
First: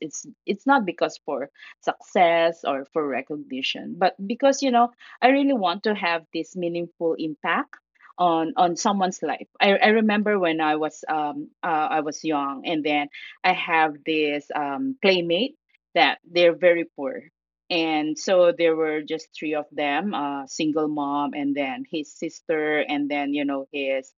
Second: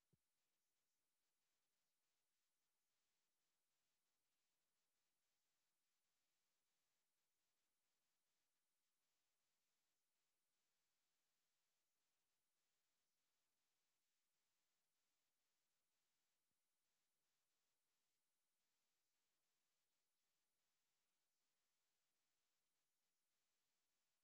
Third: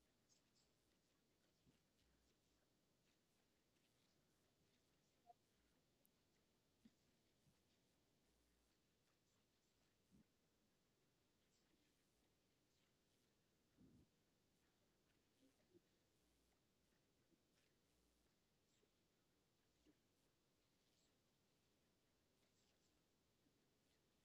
[SPEAKER 2] It's not because for success or for recognition, but because, you know, I really want to have this meaningful impact on someone's life. I remember when I was young and then I have this playmate that they're very poor. And so there were just three of them, single mom and then his sister and then, you know, his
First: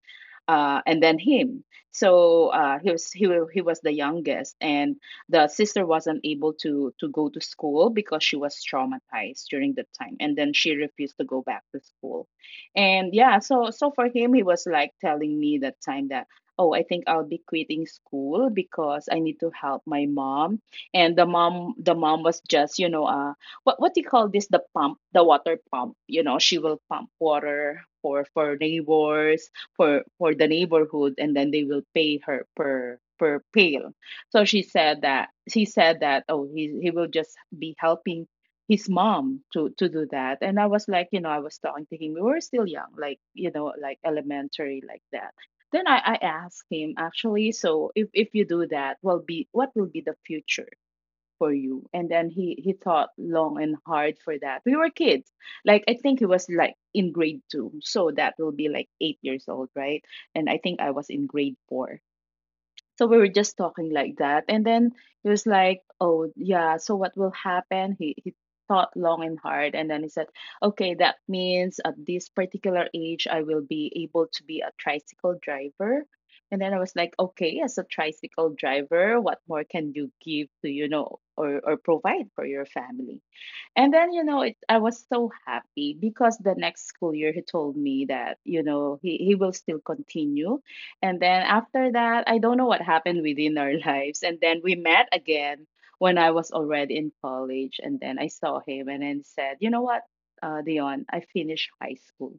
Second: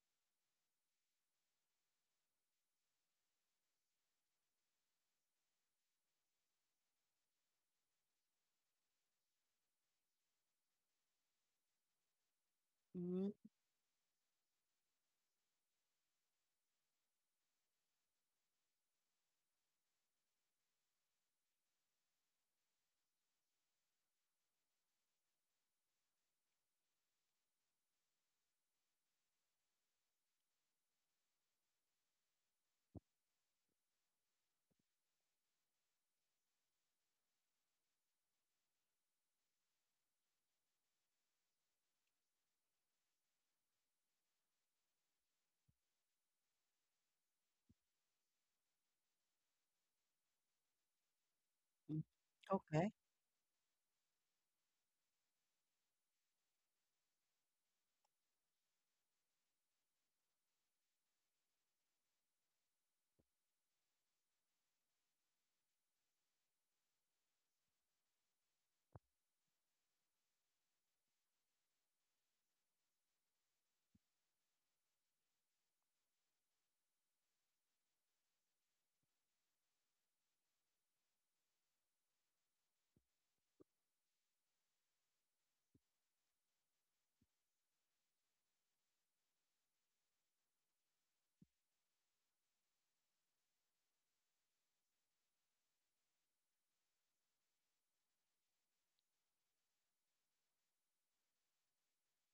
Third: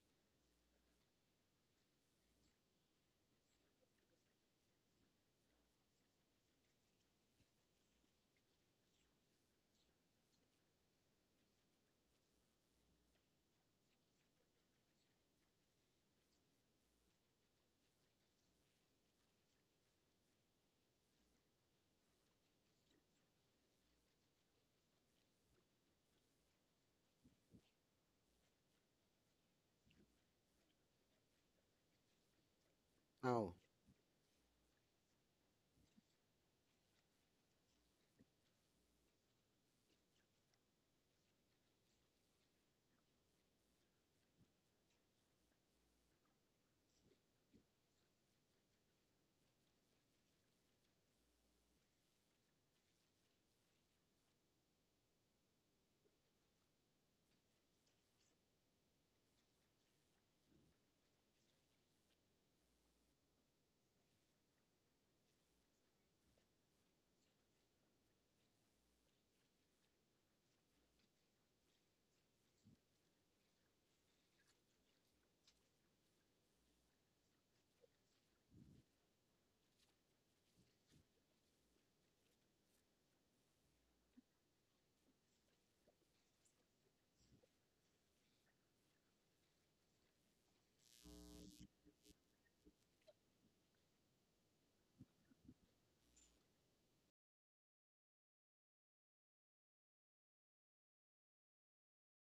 [SPEAKER 2] and then him. So he was the youngest, and the sister wasn't able to go to school because she was traumatized during that time, and then she refused to go back to school. And
[SPEAKER 1] Mm,
[SPEAKER 2] yeah, so so for him, he was like telling me that time that oh, I think I'll be quitting school because I need to help my mom. And the mom was just you know what do you call this the pump the water pump you know she will pump water for neighbors for the neighborhood and then they will pay her per per
[SPEAKER 3] Oh,
[SPEAKER 2] pail so she said that he said that oh he will just be helping his mom to do that and I was like you know I was talking to him we were still young like you know like elementary like that then I asked him actually so if you do that will be what will be the future for you
[SPEAKER 1] mm.
[SPEAKER 2] and then he
[SPEAKER 1] Okay.
[SPEAKER 2] thought long and hard for that we were kids like I think he was like in grade two so that will be like 8 years old right and I think I was in grade four so we were just talking like that. And then he was like, oh, yeah, so what will happen? He thought long and hard. And then he said, okay, that means at this particular age, I will be able to be a tricycle driver. And then I was like, okay, as a tricycle driver, what more can you give to, you know, or provide for your family? And then, you know, I was so happy because the next school year he told me that, you know, he will still continue. And then after that, I don't know what happened within our [laughs] lives. And then we met again when I was already in college. And then I saw him and then said, you know what, Dion, I finished high school.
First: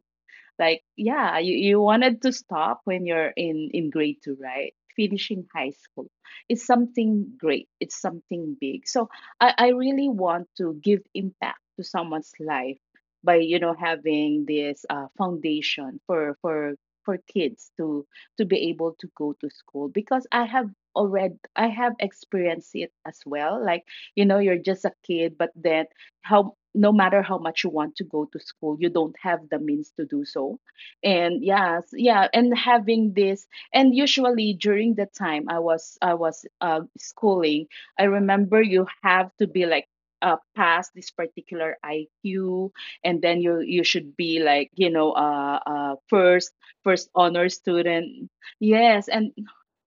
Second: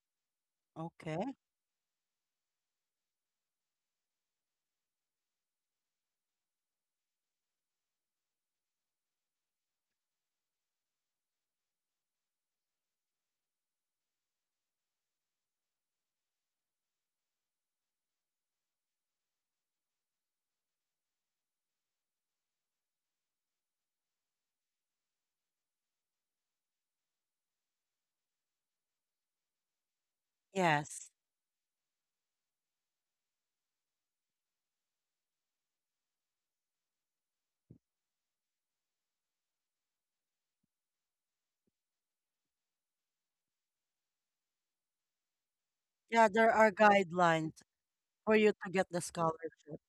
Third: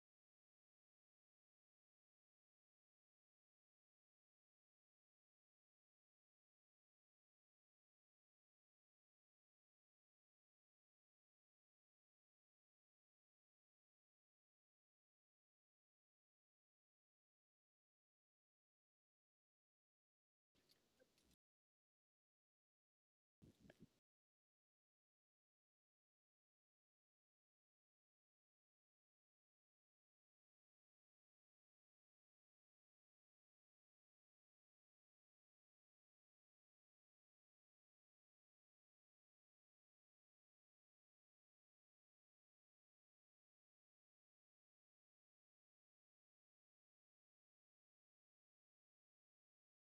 [SPEAKER 2] Like,
[SPEAKER 1] Okay.
[SPEAKER 2] yeah, you wanted to stop when you're in grade two, right? Finishing high school is something great, it's something big. So I really want to give impact to someone's life by, you know, having this foundation for kids to be able to go to school because I have experienced it as well. Like, you know, you're just a kid, but then how no matter how much you want to go to school you don't have the means to do so
[SPEAKER 1] Yes.
[SPEAKER 2] and yes yeah and having this and usually during the time I was schooling I remember you have to be like pass this particular IQ and then you should be like you know
[SPEAKER 1] Yeah, there
[SPEAKER 2] first
[SPEAKER 1] are
[SPEAKER 2] first honor
[SPEAKER 1] guidelines
[SPEAKER 2] student
[SPEAKER 1] for you to get the
[SPEAKER 2] yes and
[SPEAKER 1] scholarship.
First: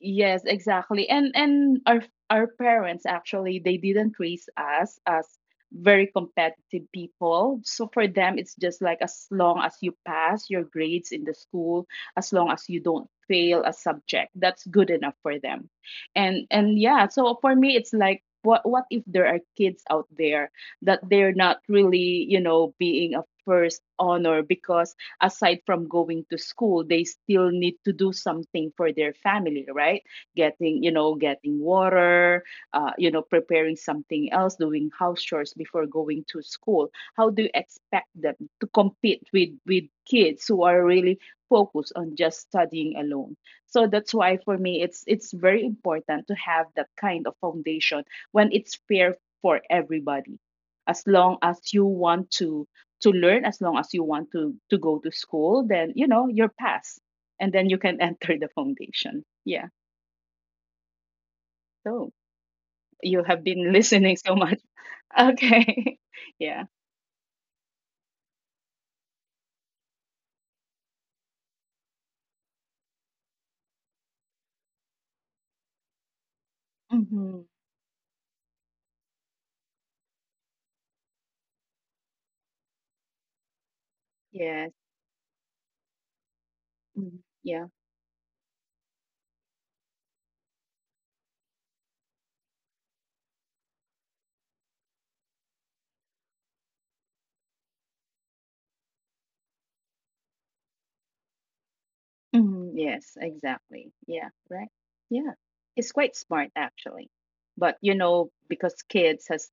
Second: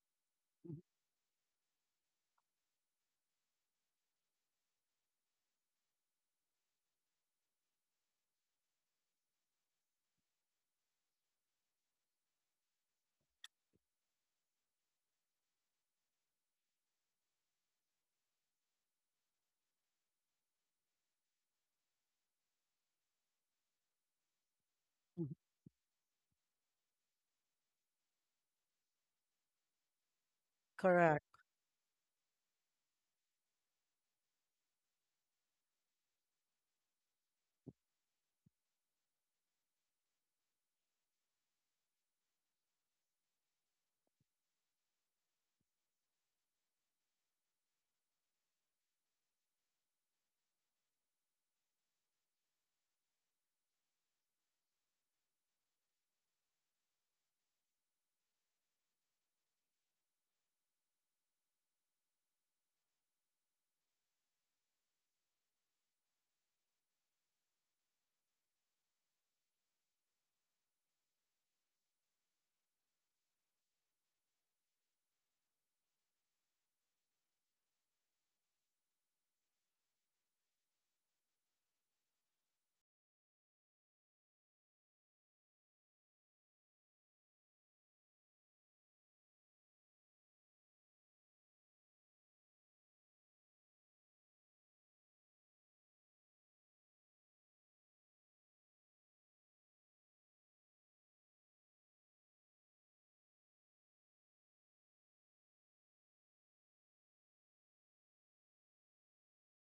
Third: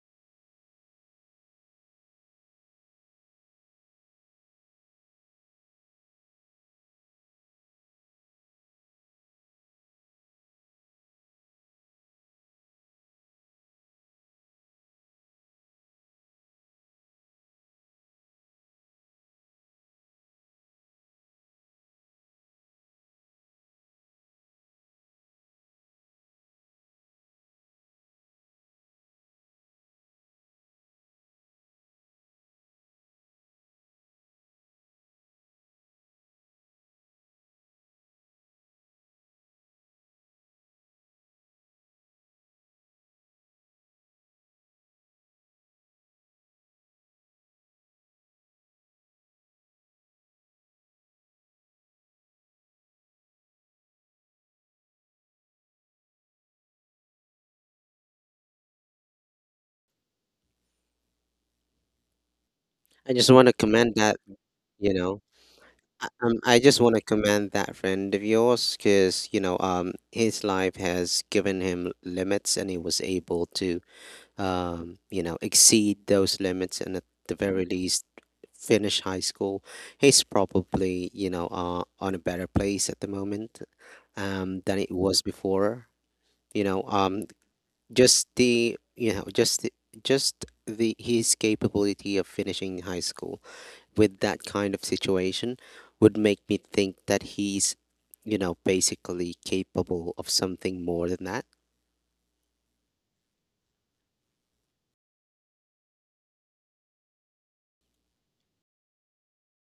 [SPEAKER 2] yes,
[SPEAKER 1] Mhm.
[SPEAKER 2] exactly. And our parents actually they didn't raise us as very competitive people. So for them it's just like as long as you pass your grades in the school, as long as you don't fail a subject, that's good enough for them. And yeah, so for me it's like what if there are kids out there that they're not really, you know, being a first honor because
[SPEAKER 1] Mhm.
[SPEAKER 2] aside from going to school they still need to do something for their family right getting you know
[SPEAKER 1] Correct.
[SPEAKER 2] getting water you know preparing something else doing house chores before going to school how do you expect them to compete with kids who are really focused on just studying alone so that's why for me it's very important to have that kind of foundation when it's fair for everybody as long as you want to learn as long as you want to go to school then you know you're past and then you can [laughs] enter the foundation yeah so
[SPEAKER 3] I just
[SPEAKER 2] you
[SPEAKER 3] want to
[SPEAKER 2] have been [laughs]
[SPEAKER 3] commend that.
[SPEAKER 2] listening so much
[SPEAKER 3] You know,
[SPEAKER 2] [laughs] okay [laughs]
[SPEAKER 3] I just
[SPEAKER 2] yeah
[SPEAKER 3] want to commend that friend of yours, because, you know, his life has given him limits, and he was able to, you know, exceed those limits and at the
[SPEAKER 2] hmm
[SPEAKER 3] very least finish high school. He's probably, you know, on a better place at the moment, than
[SPEAKER 2] yes.
[SPEAKER 3] it was before. You know,
[SPEAKER 2] Mhm. Yeah
[SPEAKER 3] just the, you know, just the his capability of finishing high school with that kind of situation would make me think that he's, you know, basically capable of something more than that.
[SPEAKER 2] hmm yes exactly yeah right yeah it's quite smart actually but you know because kids has